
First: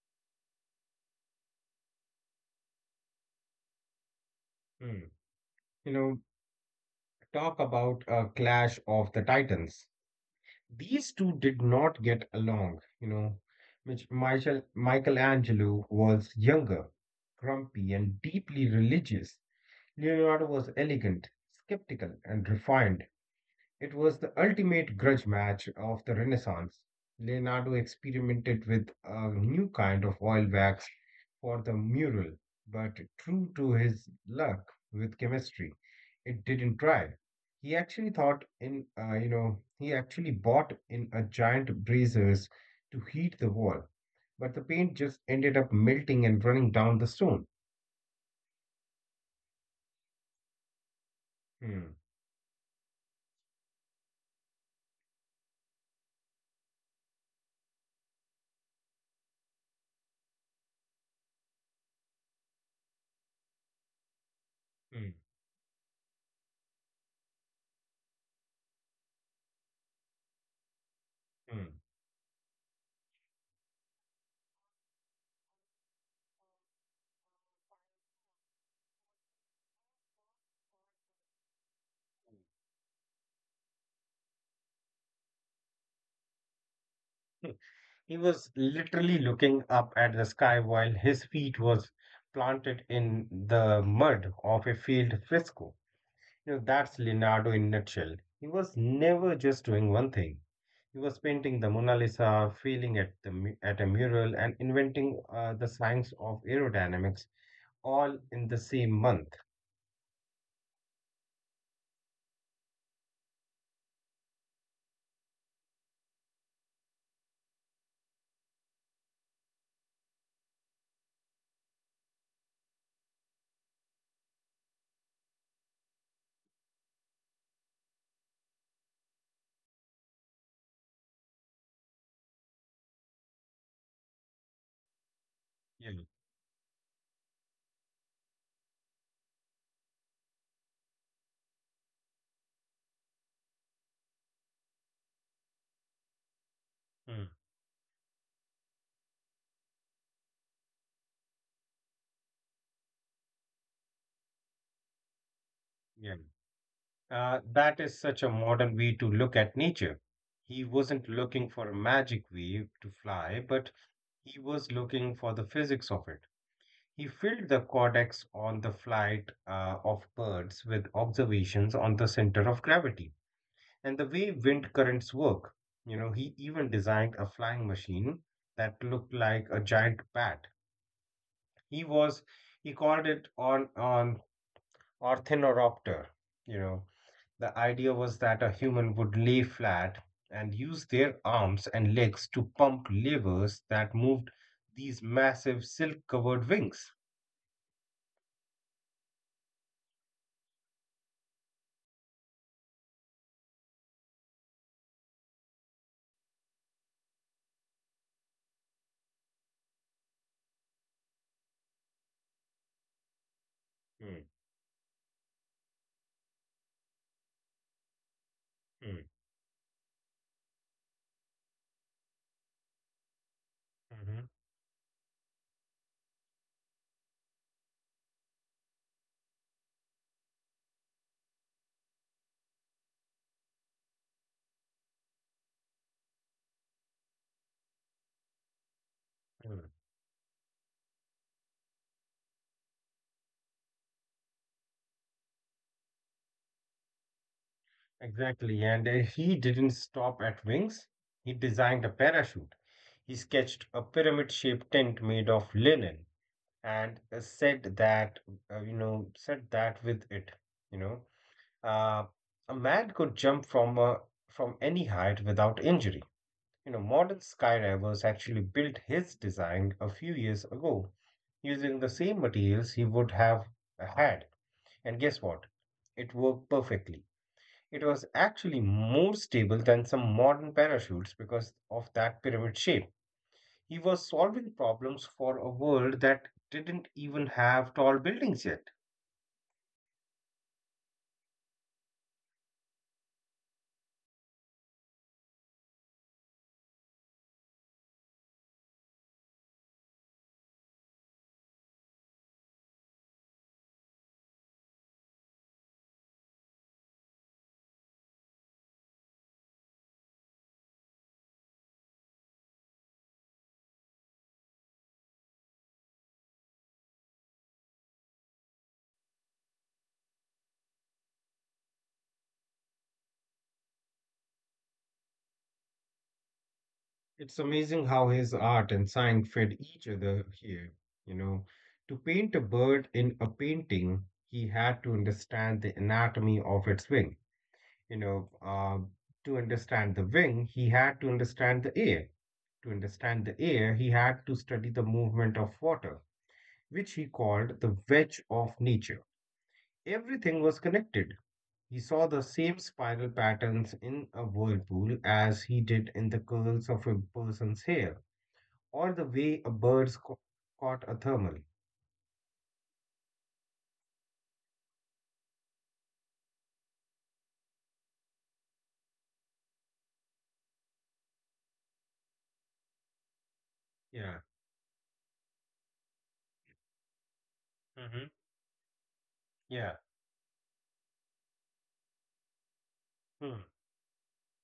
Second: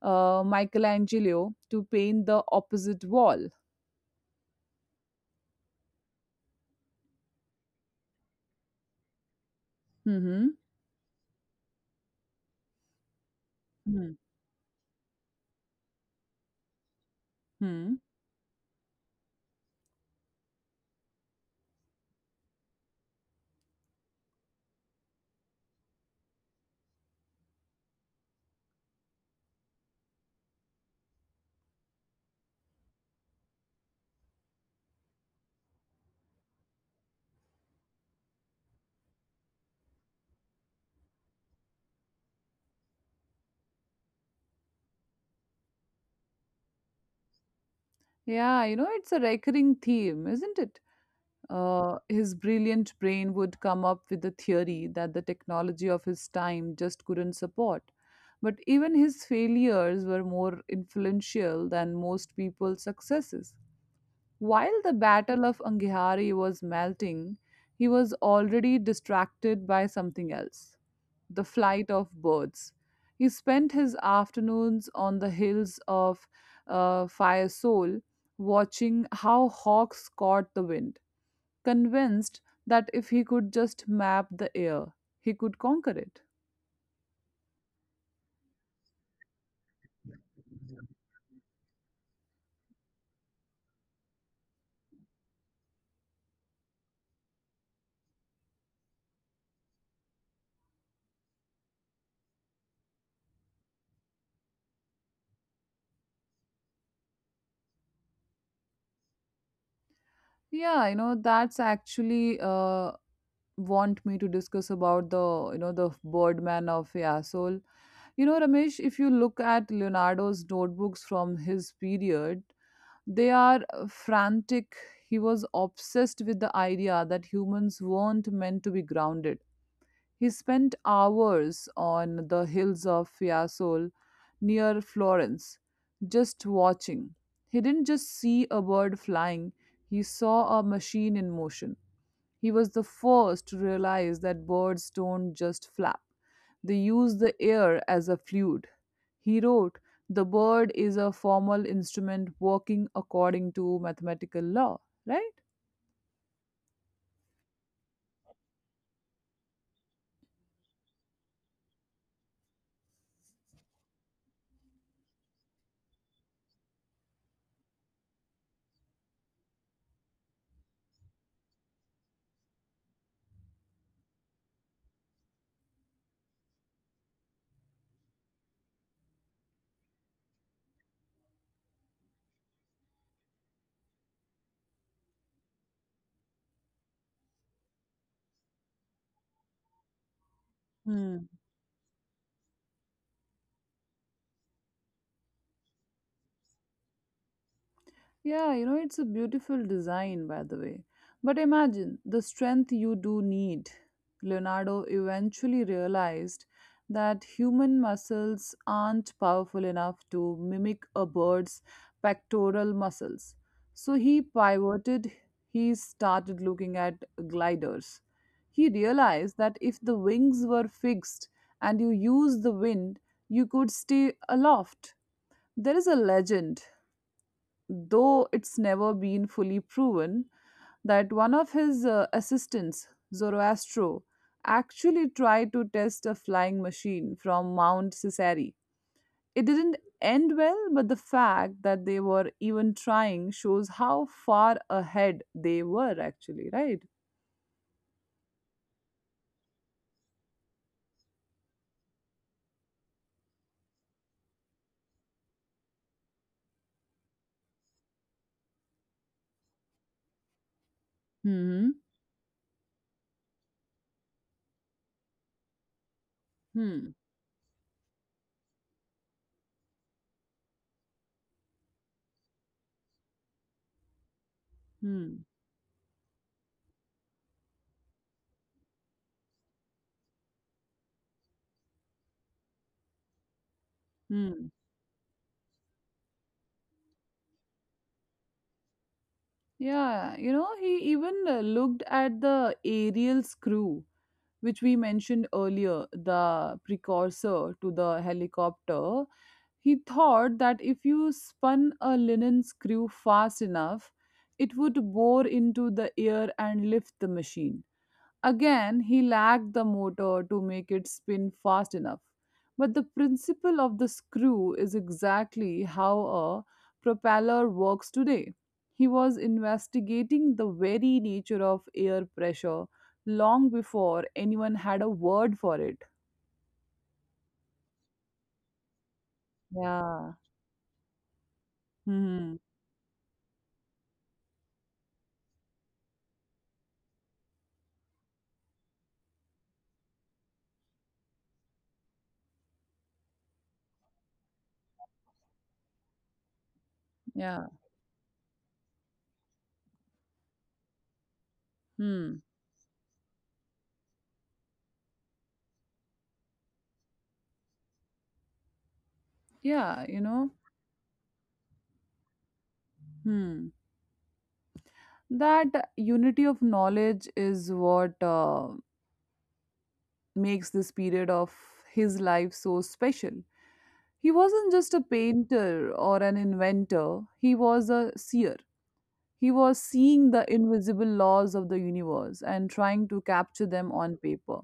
Speaker 1: Michelangelo, to paint the opposite wall.
Speaker 2: Hmm. You know, talk about a clash of the titans.
Speaker 1: Hmm.
Speaker 2: These two did not get along, you know. Which Michelangelo was younger, grumpy,
Speaker 1: Hmm.
Speaker 2: and deeply religious. Leonardo was elegant, skeptical, and refined. It was the ultimate grudge match of the Renaissance. Leonardo experimented with a new kind of oil wax for the mural, but true to his luck with chemistry, it didn't dry. He actually thought in, you know, he actually bought in a giant braziers to heat the wall, but the paint just ended up melting and running down the stone.
Speaker 1: Yeah, you know, it's a recurring theme, isn't it?
Speaker 2: Hmm,
Speaker 1: His brilliant brain would come up with a theory that the technology of his time just couldn't support. But even his failures were more influential than most people's successes. While the
Speaker 2: hmm,
Speaker 1: Battle of Angihari was melting, he was already distracted by something else: the
Speaker 2: hmm.
Speaker 1: flight of birds. He spent his afternoons on the hills of Firesole, watching how hawks caught the wind, convinced that if he could just map the air, he could conquer it.
Speaker 2: He was literally looking up at the sky while his feet was planted in the mud of a field fresco. You know, that's Leonardo in a nutshell. He was never just doing one thing. He was painting the Mona Lisa, feeling at the mu- at a mural, and inventing the science of aerodynamics all in the same month.
Speaker 1: Yeah, you know, that's actually want me to discuss about the, you know, the Birdman of Yasol. You know, Ramesh, if you look at Leonardo's notebooks from his period, they are frantic. He was obsessed with the idea that humans weren't meant to be grounded. He spent hours on the hills of Fiesole near Florence,
Speaker 2: Yeah.
Speaker 1: just watching. He didn't just see a bird flying, he saw a machine in motion. He was the first to realize that birds don't just flap, they use
Speaker 2: Mm,
Speaker 1: the air as a fluid. He wrote, the bird is a formal instrument working according to mathematical law, right?
Speaker 2: yeah. That is such a modern way to look at nature. He wasn't looking for a magic wave to fly, but he was looking for the physics of it. He filled the codex on the flight of birds with observations on the center of gravity and the way wind currents work. You know, he even designed a flying machine that looked like a giant bat. He was he called it on Ornithoropter. You know, the idea was that a human would lay flat and use their arms and legs to pump levers that moved these massive silk covered wings.
Speaker 1: Yeah, you know, it's a beautiful design, by the way. But imagine the strength you do need. Leonardo eventually realized that human muscles aren't powerful enough to mimic a bird's pectoral muscles. So he
Speaker 2: Mm,
Speaker 1: pivoted, he started looking at gliders. He
Speaker 2: mm,
Speaker 1: realized that if the wings were fixed and you used the wind, you could stay
Speaker 2: mhm,
Speaker 1: aloft. There is a legend, though it's never been fully proven, that one of his assistants, Zoroastro, actually tried to test a flying machine from Mount Caesarea. It didn't
Speaker 2: mm.
Speaker 1: end well, but the fact that they were even trying shows how far ahead they were actually, right?
Speaker 2: Exactly. And he didn't stop at wings. He designed a parachute. He sketched a pyramid-shaped tent made of linen and said that, you know, said that with it, you know,
Speaker 1: Hmm.
Speaker 2: uh, a man could jump from any height without injury. You know,
Speaker 1: Hmm.
Speaker 2: modern skydivers actually built his design a few years ago using the same materials he would have had. And guess
Speaker 1: Hmm.
Speaker 2: what? It worked perfectly. It was actually more stable than some modern parachutes because of that pyramid shape. He was
Speaker 1: Hmm.
Speaker 2: solving problems for a world that didn't even have tall buildings yet.
Speaker 1: Yeah, you know, he even looked at the aerial screw, which we mentioned earlier, the precursor to the helicopter. He thought that if you spun a linen screw fast enough, it would bore into the air and lift the machine. Again, he lacked the motor to make it spin fast enough. But the principle of the screw is exactly how a propeller works today. He was investigating the very nature of air pressure long before anyone had a word for it.
Speaker 2: It's amazing how his art and science fed each
Speaker 1: Yeah.
Speaker 2: other here. You know, to
Speaker 1: Hmm.
Speaker 2: paint a bird in a painting, he had to understand the anatomy of its wing. You know, uh, to understand the wing, he had to understand the air. To understand the air, he had to study the movement of water which he
Speaker 1: Yeah.
Speaker 2: called the wedge of nature. Everything was connected. He saw
Speaker 1: Hmm.
Speaker 2: the same spiral patterns in a whirlpool as he did in the curls of a person's hair, or the way a
Speaker 1: Yeah.
Speaker 2: bird's
Speaker 1: You
Speaker 2: co-
Speaker 1: know.
Speaker 2: caught a thermal.
Speaker 1: Hmm. That unity of knowledge is what makes this period of his life so special. He
Speaker 2: Yeah.
Speaker 1: wasn't just a painter or an inventor, he was a
Speaker 2: hmm
Speaker 1: seer. He was
Speaker 2: Yeah.
Speaker 1: seeing the invisible laws of the universe and trying to
Speaker 2: Hmm.
Speaker 1: capture them on paper.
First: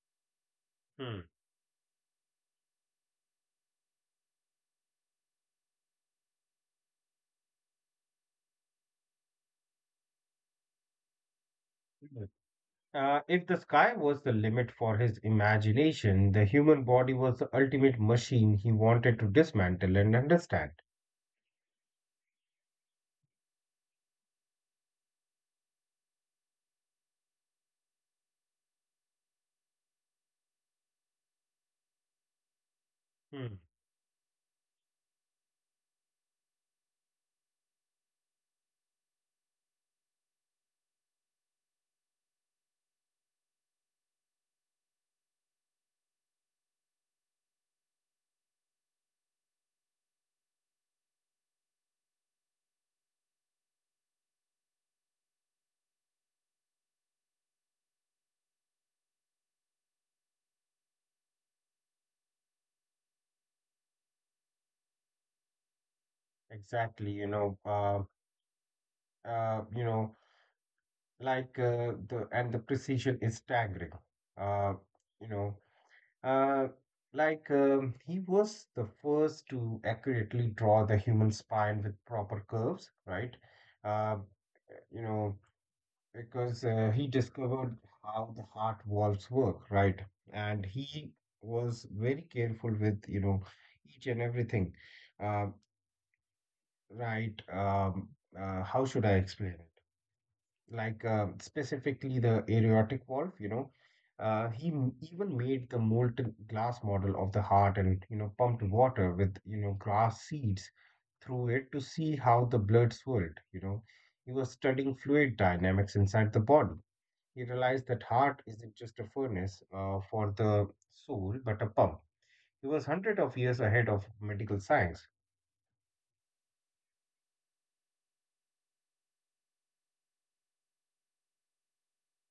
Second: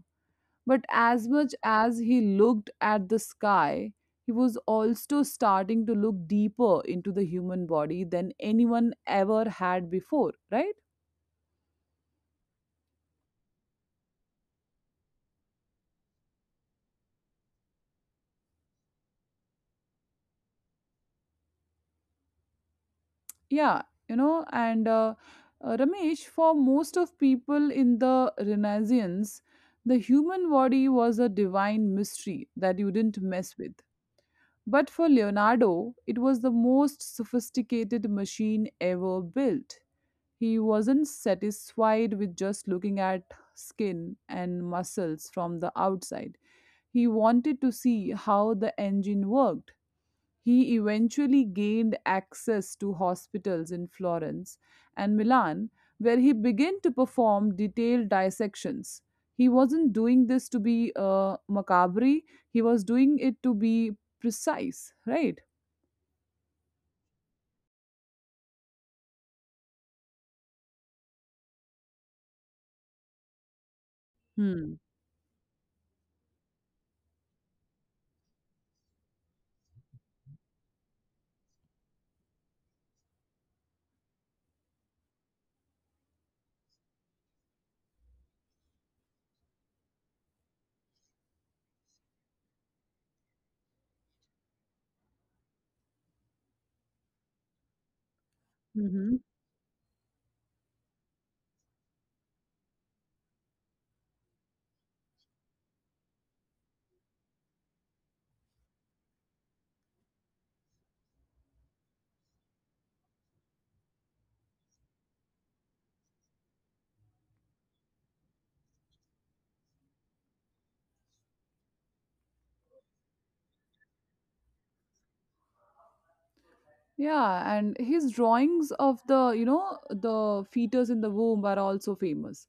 Speaker 1: But
Speaker 2: Hmm.
Speaker 1: as much as he looked at the sky, he was also starting to look deeper into the human body than anyone ever had before, right?
Speaker 2: Mhm. If the sky was the limit for his imagination, the human body was the ultimate machine he wanted to dismantle and understand.
Speaker 1: Yeah, you know, and Ramesh, for most of people in the Renaissance, the human body was a divine mystery that you didn't mess
Speaker 2: Hmm.
Speaker 1: with. But for Leonardo, it was the most sophisticated machine ever built. He wasn't satisfied with just looking at skin and muscles from the outside. He wanted to see how the engine worked. He eventually gained access to hospitals in Florence and Milan, where he began to perform detailed dissections. He wasn't doing this to be macabre, he was doing it to be precise, right?
Speaker 2: Exactly. You know. The precision is staggering uh
Speaker 1: Hmm.
Speaker 2: you know uh he was the first to accurately draw the human spine with proper curves, right. uh you know because He discovered how the heart valves work, right, and he was very careful with, you know, each and everything. Uh, right how should I
Speaker 1: Hmm.
Speaker 2: explain it like Specifically the aortic valve, you know. Even made the molten glass model of the heart and, you know, pumped water with, you know, grass seeds through it to see how the blood swirled, you know. He was studying fluid dynamics inside the body. He realized that heart isn't just a furnace for the soul, but a pump. He was hundred of years ahead of medical science.
Speaker 1: Yeah, and his drawings of the, you know, the fetus in the womb are also famous.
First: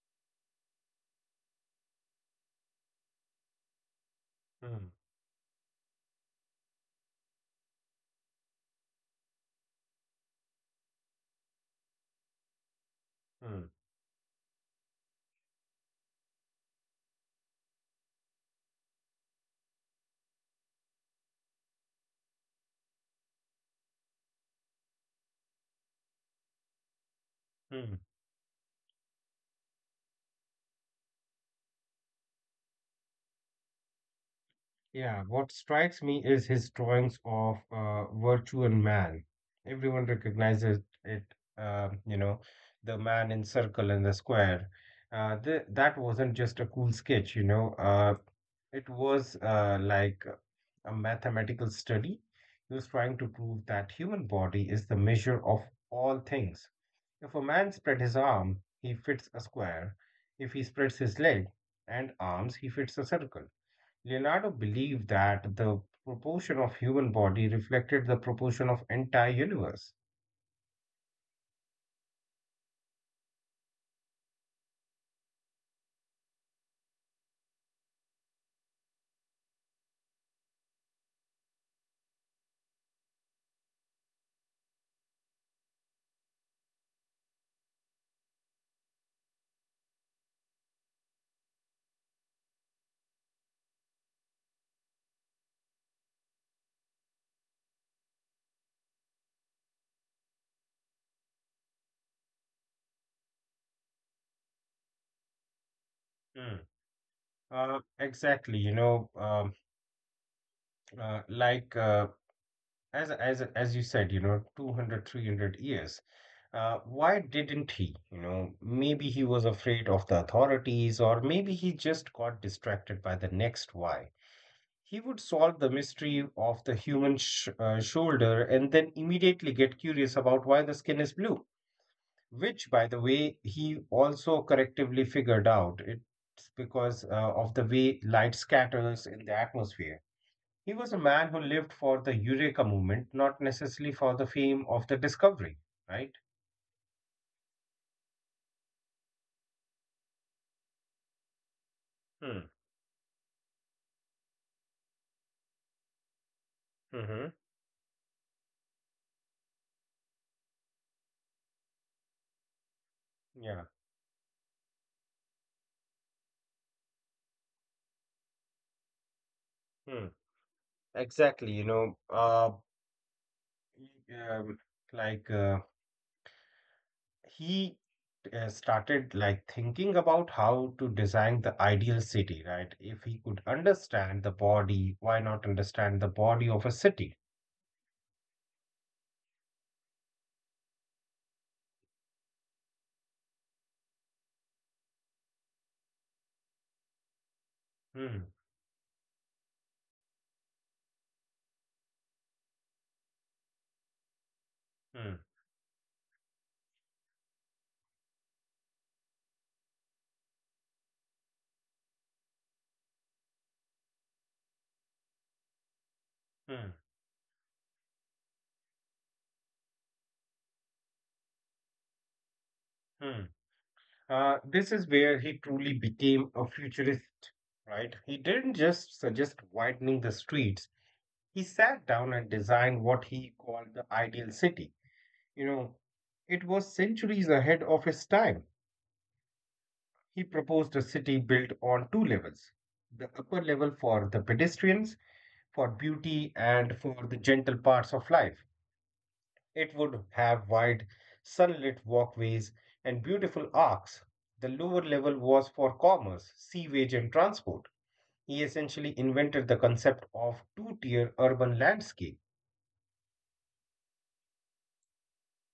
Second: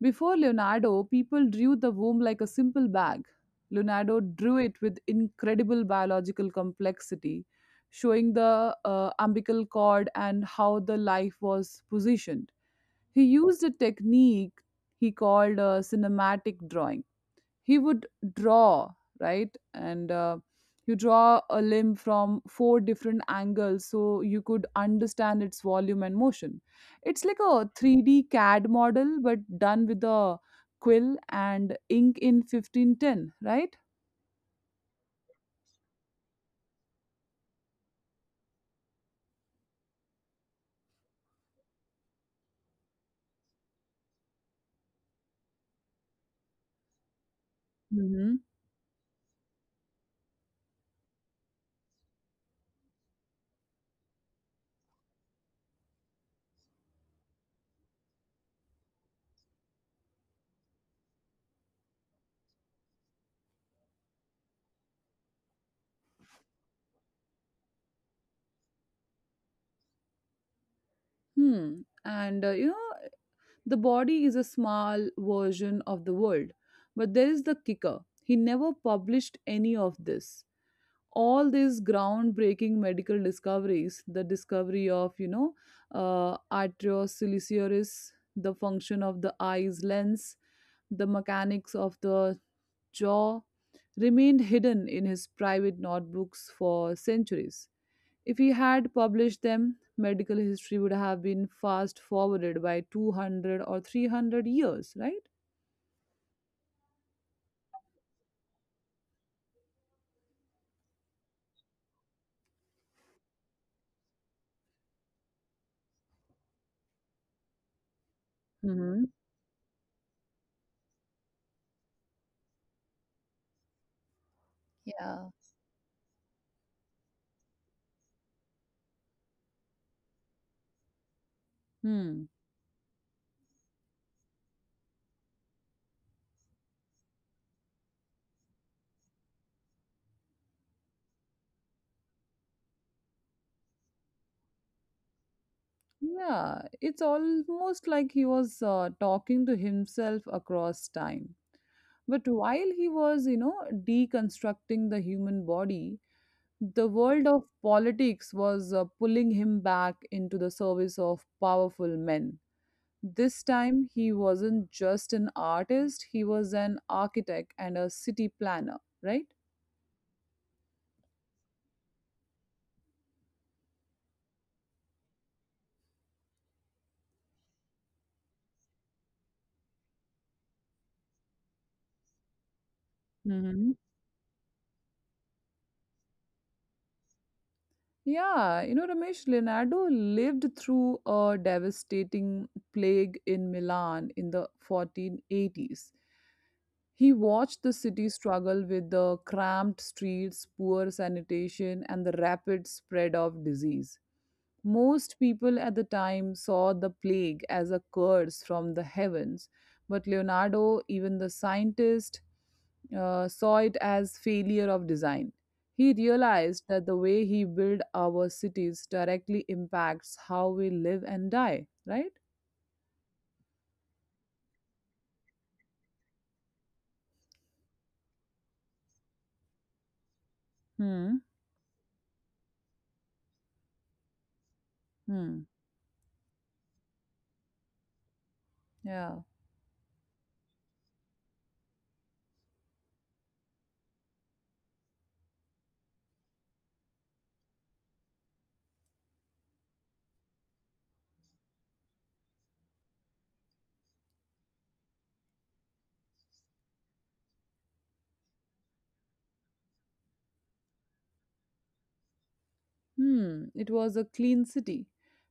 Speaker 1: Before Leonardo, people drew the womb like a simple bag. Leonardo drew it
Speaker 2: Mm,
Speaker 1: with incredible biological complexity, showing the umbilical cord and how the life was positioned. He used
Speaker 2: mm,
Speaker 1: a technique he called cinematic drawing. He would draw, right, and you draw a limb from four different angles so you could understand its volume and motion. It's like a
Speaker 2: mm.
Speaker 1: 3D cad model, but done with a quill and ink in 1510, right?
Speaker 2: Yeah, what strikes me is his drawings of virtue and man. Everyone recognizes it, uh, you know, the man in circle and the square. Th that wasn't just a cool sketch, you know. Uh,
Speaker 1: Hmm.
Speaker 2: it was uh, like a mathematical study. He was trying to prove that human body is the measure of all things. If a man spread his arm, he fits a square. If he spreads his leg and arms, he fits a circle. Leonardo believed that the proportion of human body reflected the proportion of entire universe.
Speaker 1: Hmm. And you know, the body is a small version of the world. But there is the kicker: he never published any of this. All these groundbreaking medical discoveries, the discovery of, you know, arterioceles, the function of the eye's lens, the mechanics of the jaw, remained hidden in his private notebooks for centuries. If he had published them, medical history would have been fast forwarded by 200 or 300 years, right?
Speaker 2: Hmm. Exactly, you know. Um, uh, like uh, as as as you said, you know, 200, 300 years. Why didn't he? You know, maybe he
Speaker 1: Hmm.
Speaker 2: was afraid of the authorities, or maybe he just got distracted by the next why. He would
Speaker 1: Yeah.
Speaker 2: solve the mystery of the human shoulder and then immediately get curious about why the skin is blue,
Speaker 1: Hmm.
Speaker 2: which, by the way, he also correctively figured out. It's because of the way light scatters in the atmosphere. He was a man who lived for the Eureka movement, not necessarily for the fame of the discovery, right?
Speaker 1: Yeah, it's almost like he was talking to himself across time. But
Speaker 2: Hmm.
Speaker 1: while he was, you know, deconstructing the human body, the
Speaker 2: Mm-hmm.
Speaker 1: world of politics was pulling him back into the service of powerful men. This
Speaker 2: Yeah.
Speaker 1: time, he wasn't just an artist, he was an architect and a city planner, right?
Speaker 2: Hmm, exactly. You know, he, um, like he Started like thinking about how to design the ideal city, right? If he could understand the body, why not understand the body of a city?
Speaker 1: Yeah, you know, Ramesh, Leonardo lived through a devastating plague in Milan in the 1480s. He watched the city
Speaker 2: Hmm,
Speaker 1: struggle with the cramped streets, poor sanitation, and the rapid spread of disease.
Speaker 2: hmm,
Speaker 1: Most people at the time saw the plague as a curse from the heavens, but Leonardo, even the scientist, saw it as failure of design. He
Speaker 2: hmm,
Speaker 1: realized that the way he built our cities directly impacts how we live and die, right?
Speaker 2: hmm. This is where he truly became a futurist, right? He didn't just suggest widening the streets.
Speaker 1: Hmm.
Speaker 2: He sat down and designed what he called the ideal city. You
Speaker 1: Hmm.
Speaker 2: know, it was centuries ahead of its time.
Speaker 1: Yeah.
Speaker 2: He proposed a city built on two levels: the upper level for the pedestrians, for beauty, and for the gentle parts of life. It would have wide, sunlit walkways and beautiful arcs. The lower level was for commerce, sewage, and transport. He essentially invented the concept of two tier urban landscape.
Speaker 1: Hmm, it was a clean city.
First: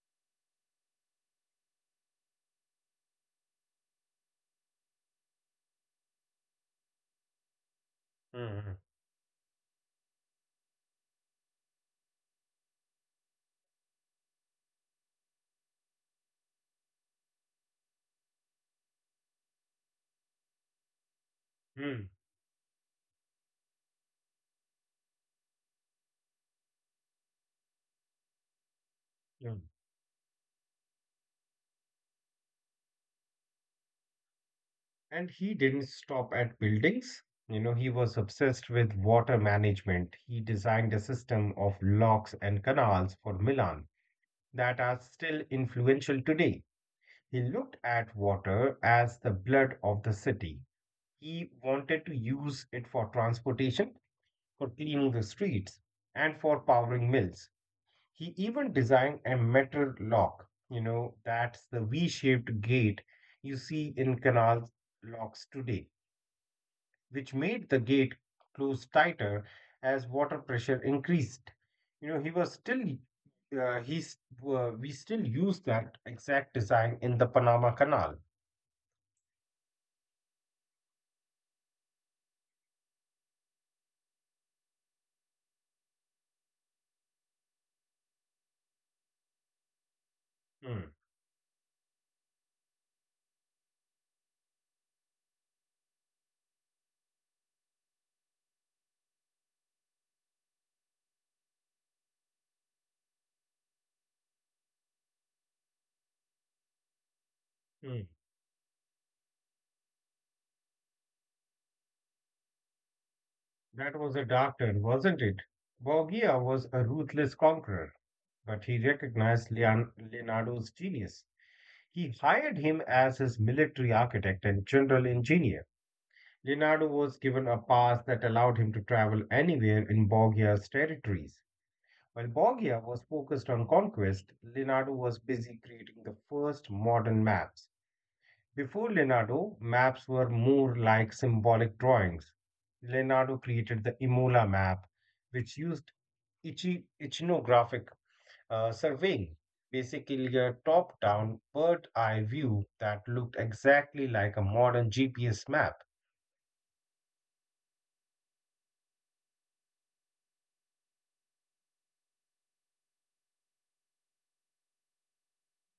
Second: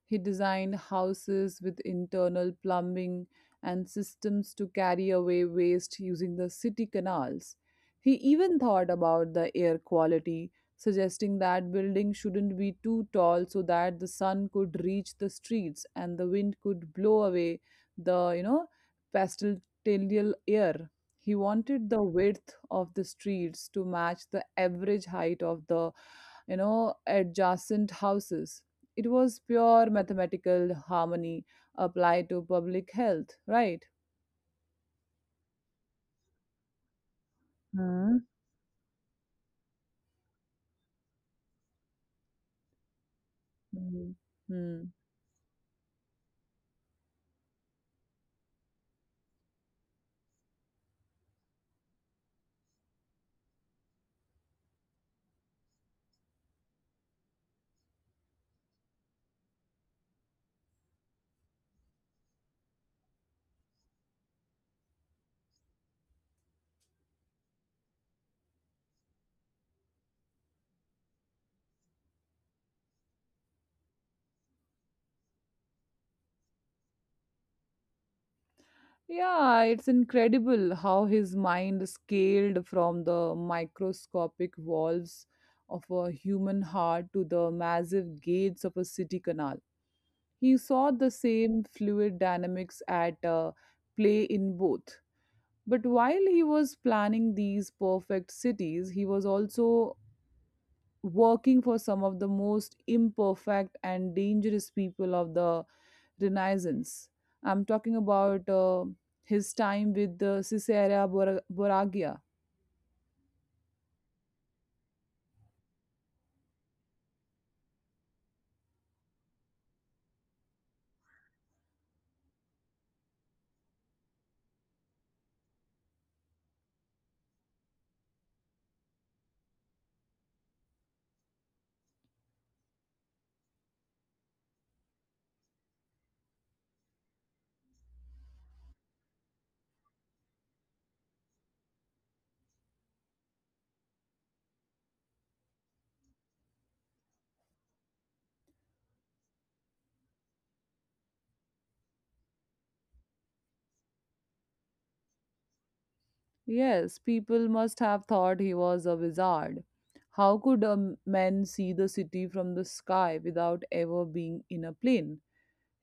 Speaker 1: He designed houses with internal plumbing and systems to carry away waste using the city canals. He even
Speaker 2: Mhm.
Speaker 1: thought about the air quality, suggesting that buildings shouldn't be too tall so that the sun could reach the streets and the wind could blow away the, you know, pestilential air. He wanted the width of the streets to match the average height of the, you know, adjacent houses. It was
Speaker 2: Hmm.
Speaker 1: pure mathematical harmony applied to public health, right?
Speaker 2: And he didn't stop at buildings. You know, he was
Speaker 1: Hmm.
Speaker 2: obsessed with water management. He designed a system of locks and canals for Milan
Speaker 1: Mhm.
Speaker 2: that
Speaker 1: Hmm.
Speaker 2: are still influential today. He looked at water as the blood of the city. He wanted to use it for transportation, for cleaning the streets, and for powering mills. He even designed a metal lock, you know, that's the V shaped gate you see in canal locks today, which made the gate close tighter as water pressure increased. You know, he was still, he's, We still use that exact design in the Panama Canal.
Speaker 1: Yeah, it's incredible how his mind scaled from the microscopic walls of a human heart to the massive gates of a city canal. He saw
Speaker 2: Hmm.
Speaker 1: the same fluid dynamics at play in both. But while he was planning these perfect cities, he was also working for some of the most imperfect and dangerous people of the Renaissance. I'm talking
Speaker 2: Hmm.
Speaker 1: about his time with Caesarea Bor- Borgia.
Speaker 2: That was a dark turn, wasn't it? Borgia was a ruthless conqueror, but he recognized Leonardo's genius. He hired him as his military architect and general engineer. Leonardo was given a pass that allowed him to travel anywhere in Borgia's territories. While Borgia was focused on conquest, Leonardo was busy creating the first modern maps. Before Leonardo, maps were more like symbolic drawings. Leonardo created the Imola map, which used ichnographic surveying, basically a top down bird eye view that looked exactly like a modern GPS map.
Speaker 1: Yes, people must have thought he was a wizard. How could a man see the city from the sky without ever being in a plane?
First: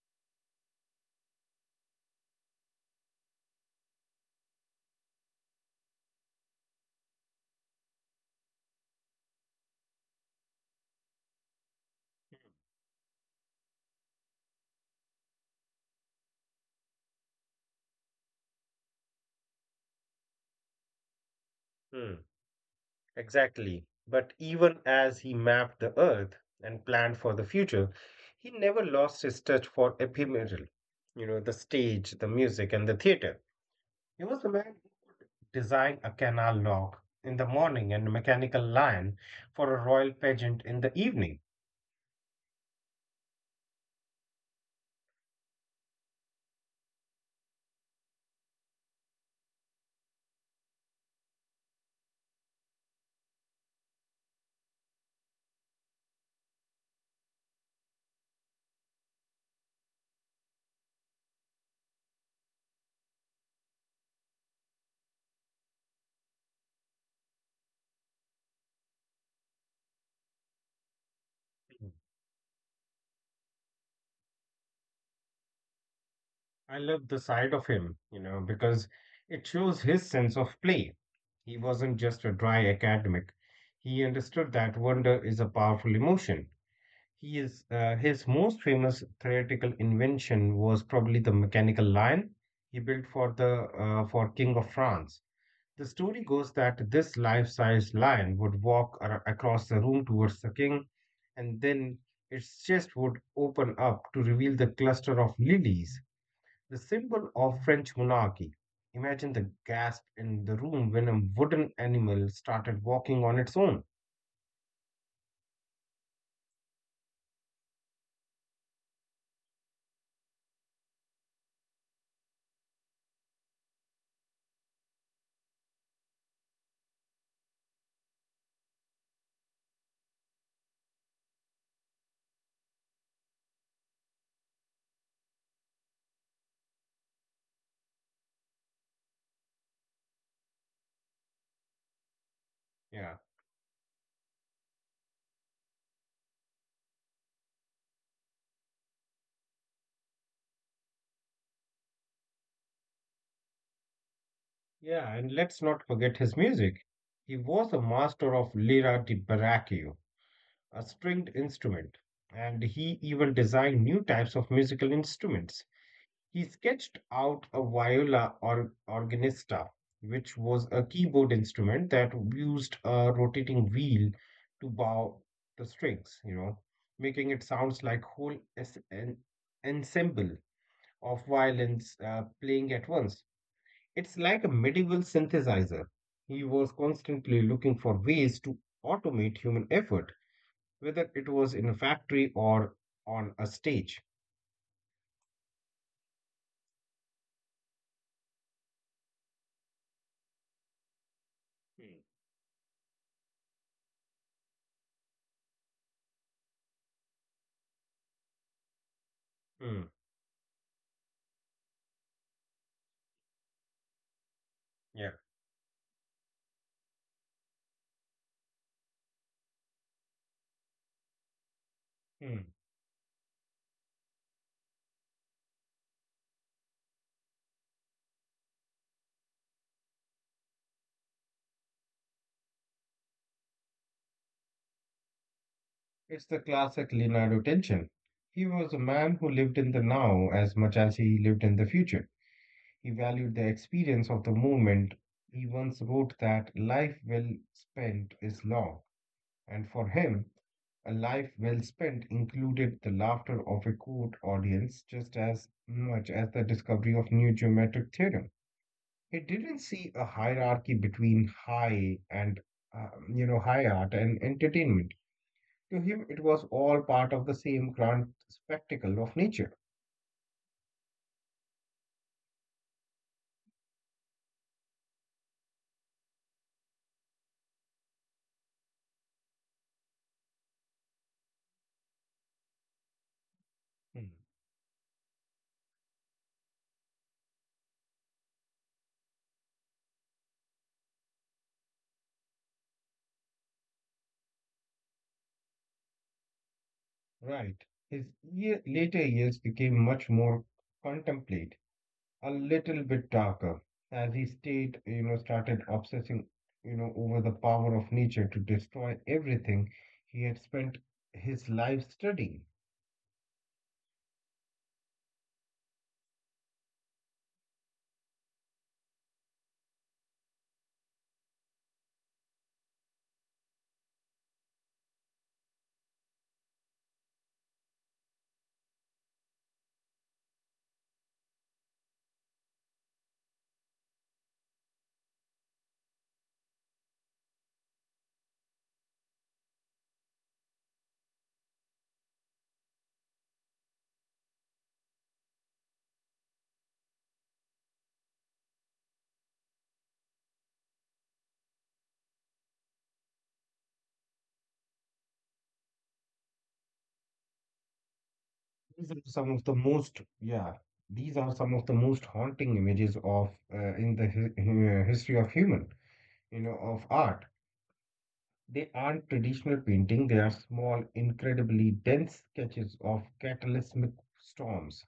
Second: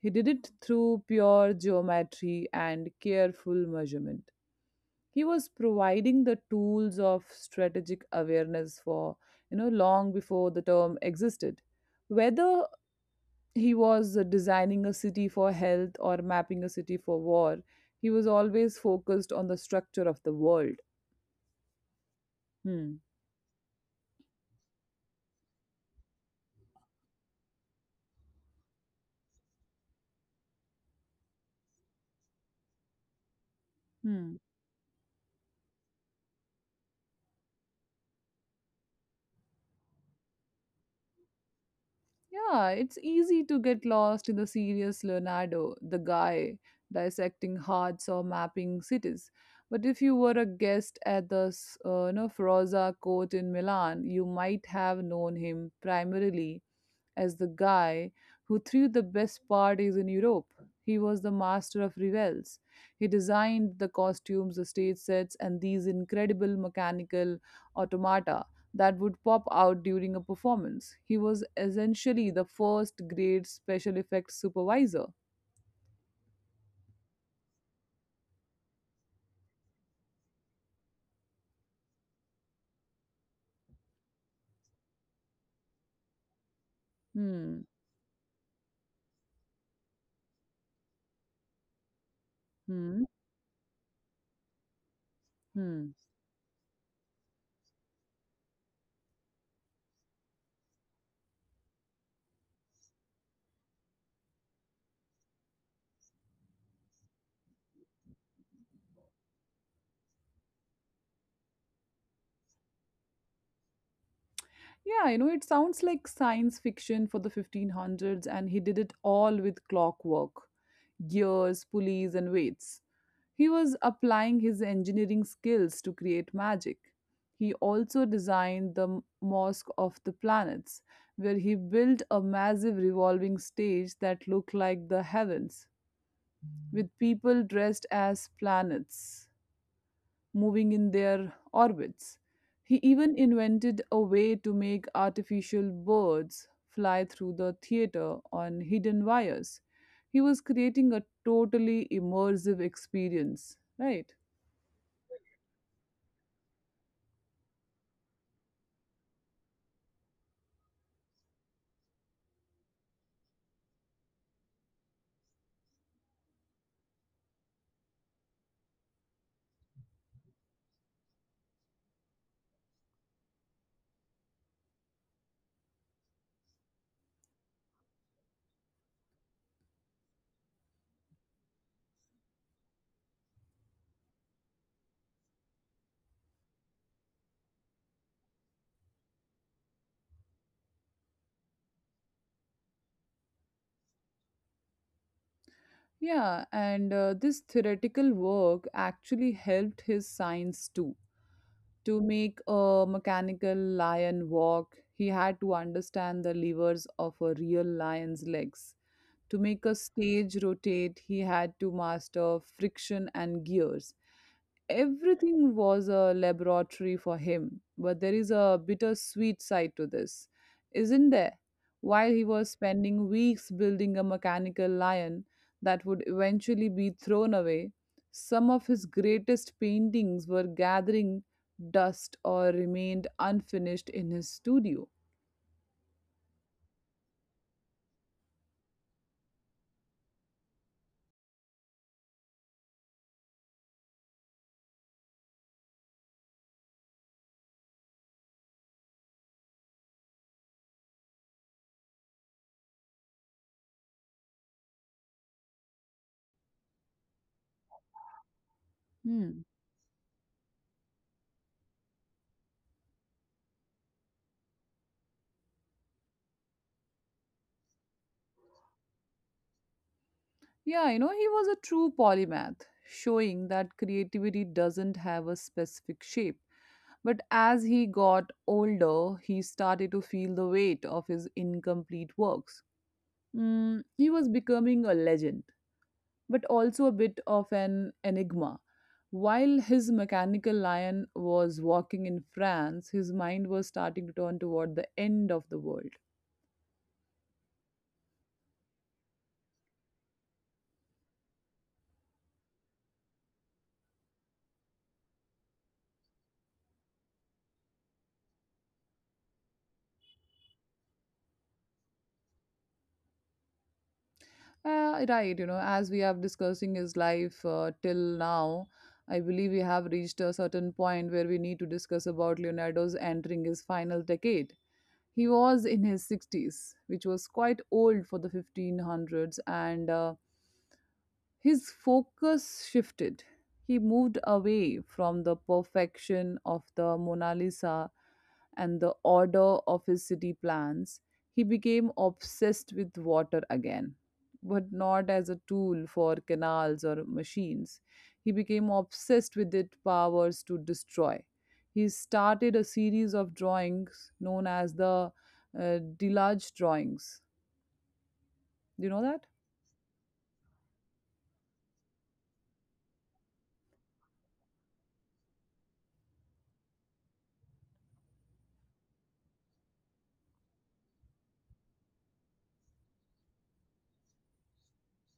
Speaker 1: He did it through pure geometry and careful measurement. He was providing the tools of strategic awareness for, you know, long before the term existed. Whether he was designing a city for health or mapping a city for war, he was always focused on the structure of the world.
Speaker 2: Hmm.
Speaker 1: Hmm.
Speaker 2: Exactly. But even as he mapped the earth and planned for the future, he never lost his touch for ephemeral, you know, the stage, the music, and the theater. He
Speaker 1: Hmm.
Speaker 2: was the man who designed a canal lock in the morning and a mechanical lion for a royal pageant in the evening.
Speaker 1: Yeah, it's easy to get lost in the serious Leonardo, the guy dissecting hearts or mapping cities. But if you were a guest at the you know, Ferrazza court in Milan, you might have known him primarily as the guy who threw the best parties in Europe. He was the master of revels. He designed the costumes, the stage sets, and these incredible mechanical automata that would pop out during a performance. He was
Speaker 2: Mhm.
Speaker 1: essentially the first grade special effects supervisor.
Speaker 2: I love the side of him, you know, because it shows his sense of play. He wasn't just a dry academic. He understood that wonder is a powerful emotion. He
Speaker 1: Hmm.
Speaker 2: is, uh, his most famous theoretical invention was probably the mechanical lion he
Speaker 1: Hmm.
Speaker 2: built for the for King of France. The
Speaker 1: Hmm.
Speaker 2: story goes that this life-size lion would across the room towards the king, and then its chest would open up to reveal the cluster of lilies, the symbol of French monarchy. Imagine the gasp in the room when a wooden animal started walking on its own.
Speaker 1: Yeah, you know, it sounds like science fiction for the 1500s, and he did it all with clockwork, gears, pulleys, and weights. He was applying his engineering skills to create magic. He also designed the M- Mosque of the Planets, where he built a massive revolving stage that looked like the heavens, with people dressed as planets moving in their orbits. He
Speaker 2: Yeah.
Speaker 1: even invented a way to make artificial birds fly through the theater on hidden wires. He was creating a totally immersive experience, right?
Speaker 2: Yeah, and let's not forget his music. He was a master of lira di baracchio, a stringed instrument, and he even designed new types of musical instruments. He sketched out a viola or organista, which was a keyboard instrument that used a rotating wheel to bow the strings, you know, making it sounds like an ensemble of violins playing at once. It's like a medieval synthesizer. He was constantly looking for ways to automate human effort, whether it was in a factory or on a stage.
Speaker 1: Yeah, and this theoretical work actually helped his science too.
Speaker 2: Hmm.
Speaker 1: To make a mechanical lion walk, he had to understand the levers of a real lion's legs. To make a
Speaker 2: Hmm.
Speaker 1: stage rotate, he had to master friction and gears.
Speaker 2: Yeah.
Speaker 1: Everything was a laboratory for him. But there is a bittersweet side to this, isn't there? While he
Speaker 2: Hmm.
Speaker 1: was spending weeks building a mechanical lion that would eventually be thrown away, some of his greatest paintings were gathering dust or remained unfinished in his studio.
Speaker 2: It's the classic Leonardo tension. He was a man who lived in the now as much as he lived in the future. He valued the experience of the moment. He once wrote that life well spent is long. And for him, a life well spent included the laughter of a court audience just as much as the discovery of new geometric theorem. He
Speaker 1: Hmm.
Speaker 2: didn't see a hierarchy between high art and entertainment. To him, it was all part of the same grand spectacle of nature.
Speaker 1: Yeah, you know, he was a true polymath, showing that creativity doesn't have a specific shape. But as he got older, he started to feel the weight of his incomplete works.
Speaker 2: Hmm.
Speaker 1: He was becoming a legend, but also a bit of an enigma. While his mechanical lion was walking in France, his mind was starting to turn toward the end of the world.
Speaker 2: Right. His later years became much more contemplate, a little bit darker as he started obsessing, over the power of nature to destroy everything he had spent his life studying.
Speaker 1: Right, as we have discussing his life till now, I believe we have reached a certain point where we need to discuss about Leonardo's entering his final decade. He was in his sixties, which was quite old for the 1500s, and his focus shifted. He moved away from the perfection of the Mona Lisa and the order of his city plans. He became obsessed with water again, but not as a tool for canals or machines. He became obsessed with its powers to destroy. He started a series of drawings known as the Delage drawings. Do
Speaker 2: These
Speaker 1: you
Speaker 2: are
Speaker 1: know that?
Speaker 2: some of the most, yeah, these are some of the most haunting images of in the history of human, of art. They aren't traditional painting, they are small, incredibly dense sketches of cataclysmic storms.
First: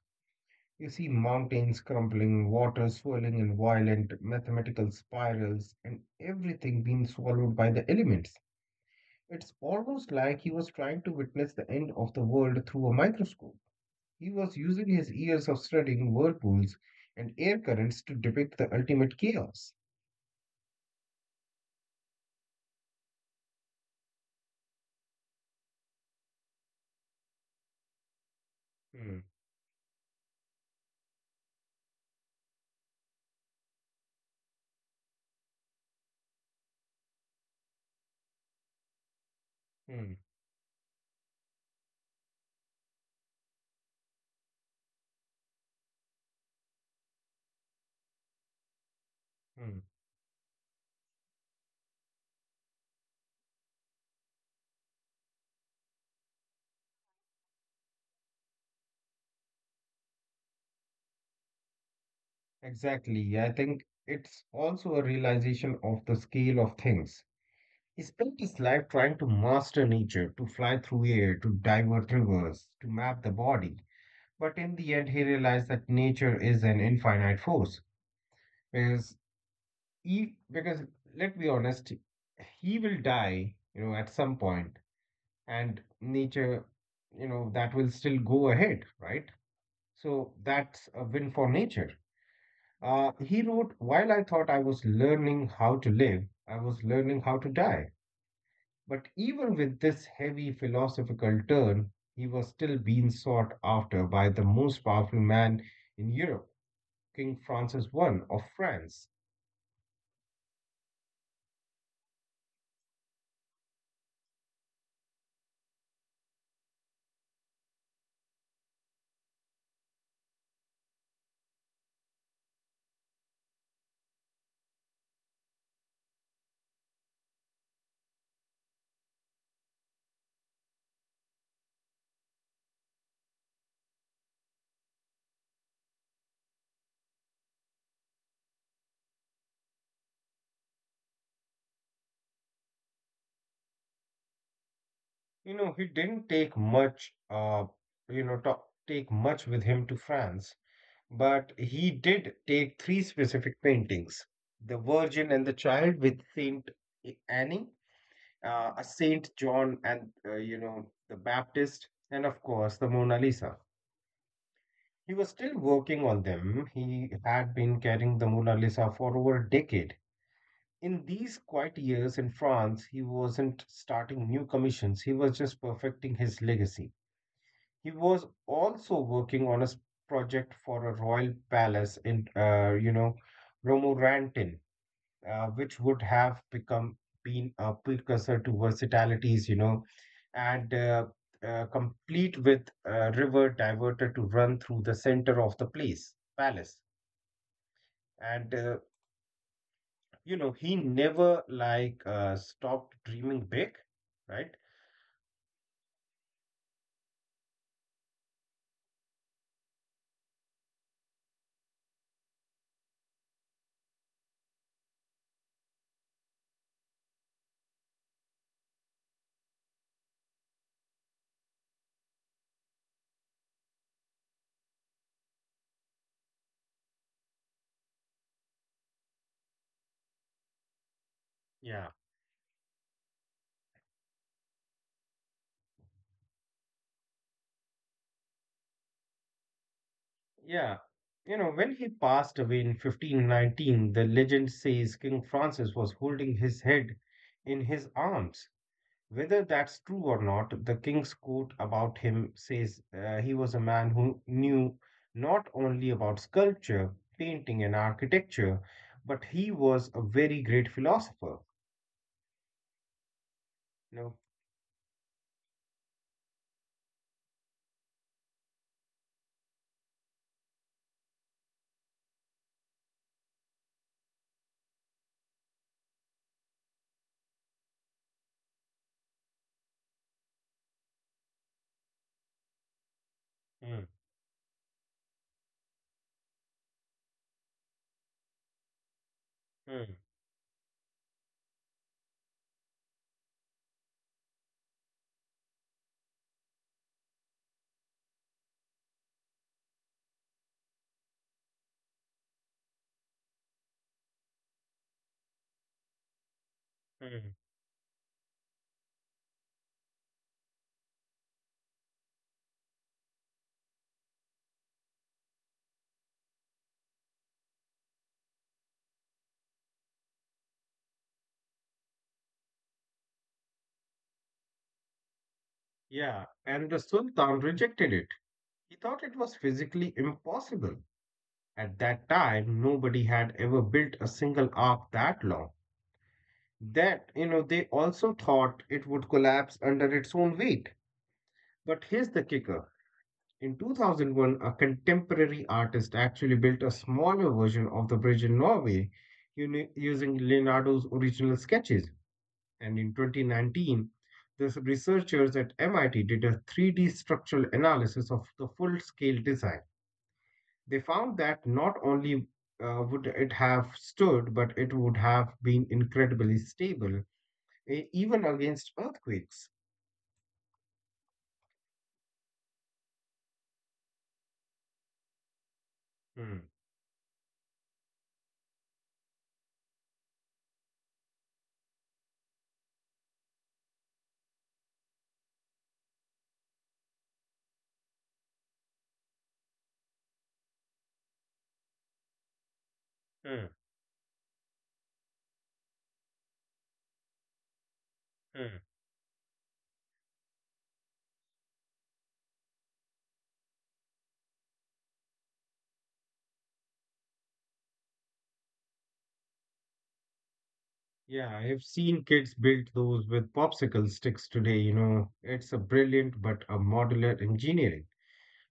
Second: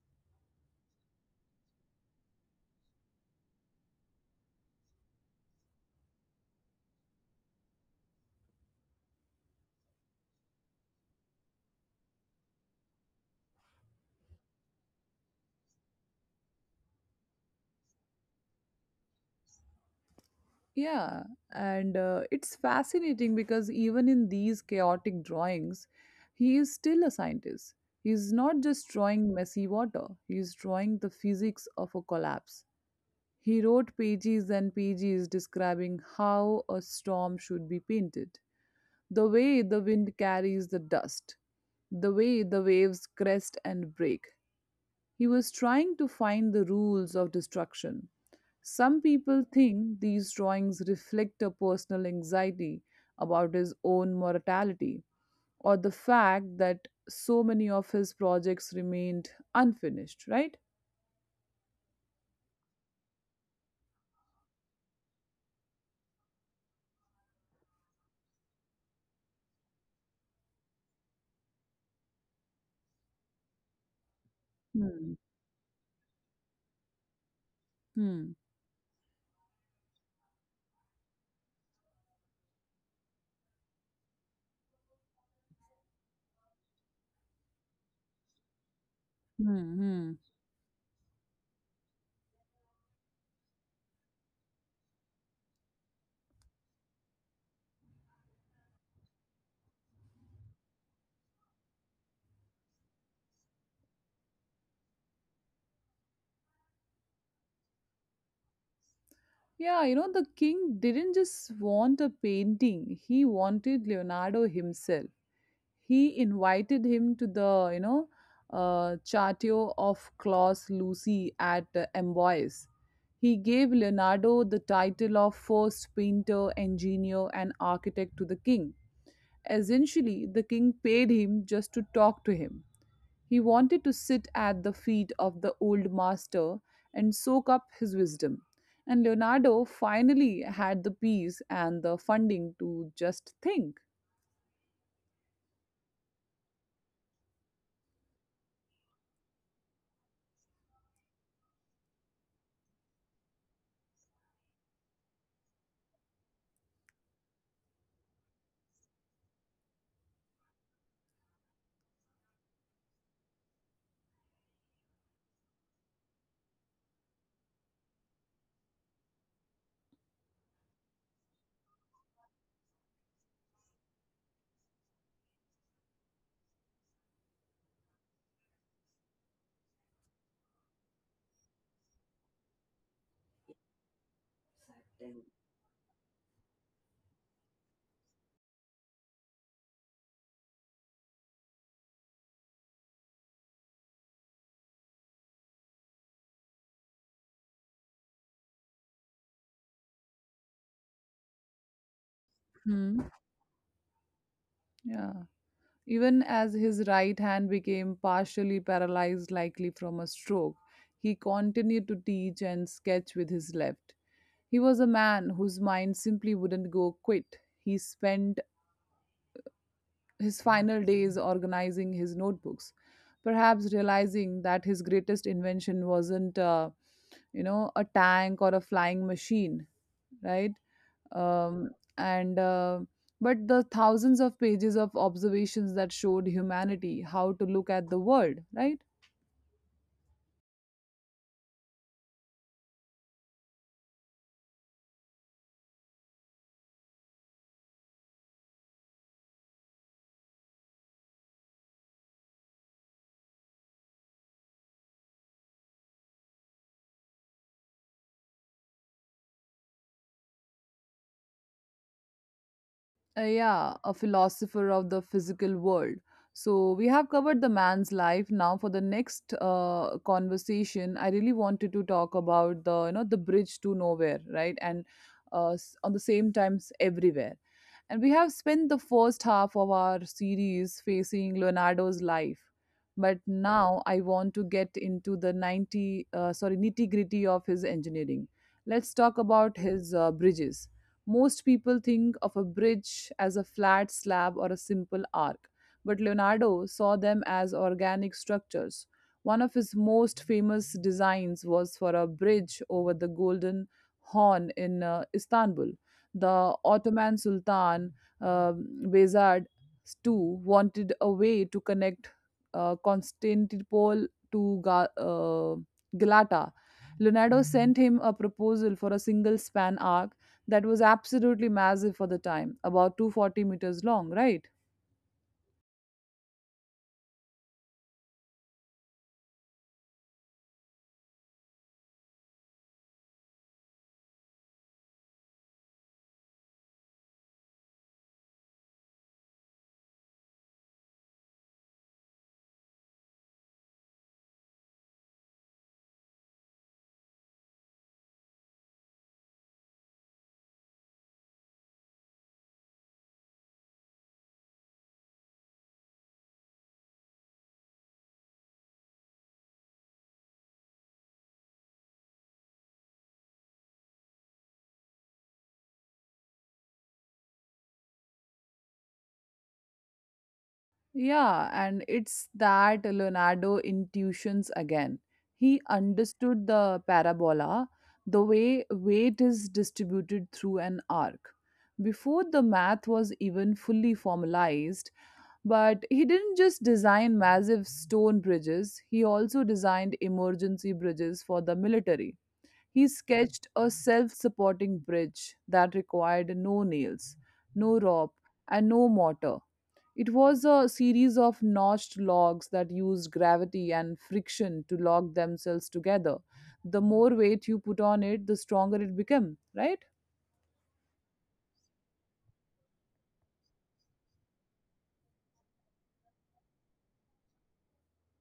Speaker 2: You see mountains crumbling, water swirling in violent mathematical spirals, and everything being swallowed by the elements. It's almost like he was trying to witness the end of the world through a microscope. He was using his years of studying whirlpools and air currents to depict the ultimate chaos.
Speaker 1: Yeah, and it's fascinating because even in these chaotic drawings, he is still a scientist. He's not just
Speaker 2: Hmm,
Speaker 1: drawing messy water, he's drawing the physics of a collapse. He wrote pages and pages describing how a storm should be painted, the way the
Speaker 2: hmm,
Speaker 1: wind carries the dust, the way the waves crest and break. He was trying to find the rules of destruction. Some people
Speaker 2: hmm.
Speaker 1: think these drawings reflect a personal anxiety about his own mortality or the fact that so many of his projects remained unfinished, right?
Speaker 2: Exactly. I think it's also a realization of the scale of things. He spent his life trying to master nature, to fly through air, to divert rivers, to map the body. But in the end, he
Speaker 1: Hmm.
Speaker 2: realized that nature is an infinite force.
Speaker 1: Hmm.
Speaker 2: Because because let's be honest, he will die, you know, at some point, and nature, you know, that will still go ahead, right?
Speaker 1: Hmm. Hmm.
Speaker 2: So that's a win for nature. He wrote, "While I thought I was learning how to live, I was learning how to die." But even with this heavy philosophical turn, he was still being sought after by the most powerful man in Europe, King Francis I of France.
Speaker 1: Yeah, the king didn't just want a painting, he wanted Leonardo himself. He invited him to the, Chateau of Claus Lucy at Amboise. He gave Leonardo the title of first painter, engineer, and architect to the king. Essentially, the king paid him just to talk to him. He wanted to sit at the feet of the old master and soak up his wisdom. And Leonardo finally had the peace and the funding to just think.
Speaker 2: You know, he didn't you know, to- take much with him to France, but he did take three specific paintings: the Virgin and the Child with Saint Annie, a Saint John, and the Baptist, and of course the Mona Lisa. He was still working on them. He had been carrying the Mona Lisa for over a decade. In these quiet years in France, he wasn't starting new commissions, he was just perfecting his legacy. He was also working on a project for a royal palace in, Romorantin, which would have become been a precursor to versatilities, you know, and complete with a river diverted to run through the center of the place palace. And uh, he never stopped
Speaker 1: Hmm.
Speaker 2: dreaming big, right?
Speaker 1: Yeah. Even as his right hand became partially paralyzed, likely from a stroke, he continued to teach and sketch with his left. He was a man whose mind simply wouldn't go quit. He spent his final days organizing his notebooks, perhaps realizing that his greatest invention wasn't, a tank or a flying machine, right?
Speaker 2: Yeah,
Speaker 1: um, and But the thousands of pages of observations that showed humanity how to look at the world, right?
Speaker 2: yeah. You know, when he passed away in 1519, the legend says King Francis was holding his head in his arms. Whether that's true or not, the king's quote about him says he was a man who knew not only about sculpture, painting, and architecture, but he was a very great philosopher.
Speaker 1: Yeah,
Speaker 2: No.
Speaker 1: a philosopher of the physical world. So we have covered the man's life. Now for the next conversation, I really wanted to talk about the, you know, the bridge to nowhere, right? And on the same times everywhere. And we have spent the first half of our series facing Leonardo's life. But
Speaker 2: Hmm,
Speaker 1: now I want to get into the 90, sorry, nitty gritty of his engineering. Let's talk about
Speaker 2: hmm,
Speaker 1: his bridges. Most people think of a bridge as a flat slab or a simple arc, but Leonardo saw them as organic structures. One of his most famous designs was for a bridge over the Golden Horn in Istanbul. The
Speaker 2: hmm.
Speaker 1: Ottoman Sultan uh, Behzad II wanted a way to connect Constantinople to Galata. Leonardo sent him a proposal for a single span arc that was absolutely massive for the time, about 240 meters long, right?
Speaker 2: Yeah, and the Sultan rejected it. He thought it was physically impossible. At that time, nobody had ever built a single ark that long. That, you know, they also thought it would collapse under its own weight. But here's the kicker. In 2001, a contemporary artist actually built a smaller version of the bridge in Norway using Leonardo's original sketches. And in 2019, the researchers at MIT did a 3D structural analysis of the full scale design. They found that not only would it have stood, but it would have been incredibly stable, even against earthquakes.
Speaker 1: Yeah, and it's that Leonardo intuitions again. He
Speaker 2: Hmm,
Speaker 1: understood the parabola, the way weight is distributed through an arc, before the math was even fully formalized. But he didn't just design massive stone bridges, he also designed emergency bridges for the military. He
Speaker 2: hmm,
Speaker 1: sketched a self supporting bridge that required no nails, no rope,
Speaker 2: hmm.
Speaker 1: and no mortar. It was a series of notched logs that used gravity and friction to lock themselves together. The more weight you put on it, the stronger it became, right?
Speaker 2: Yeah, I've seen kids build those with popsicle sticks today, you know. It's a brilliant but a modular engineering.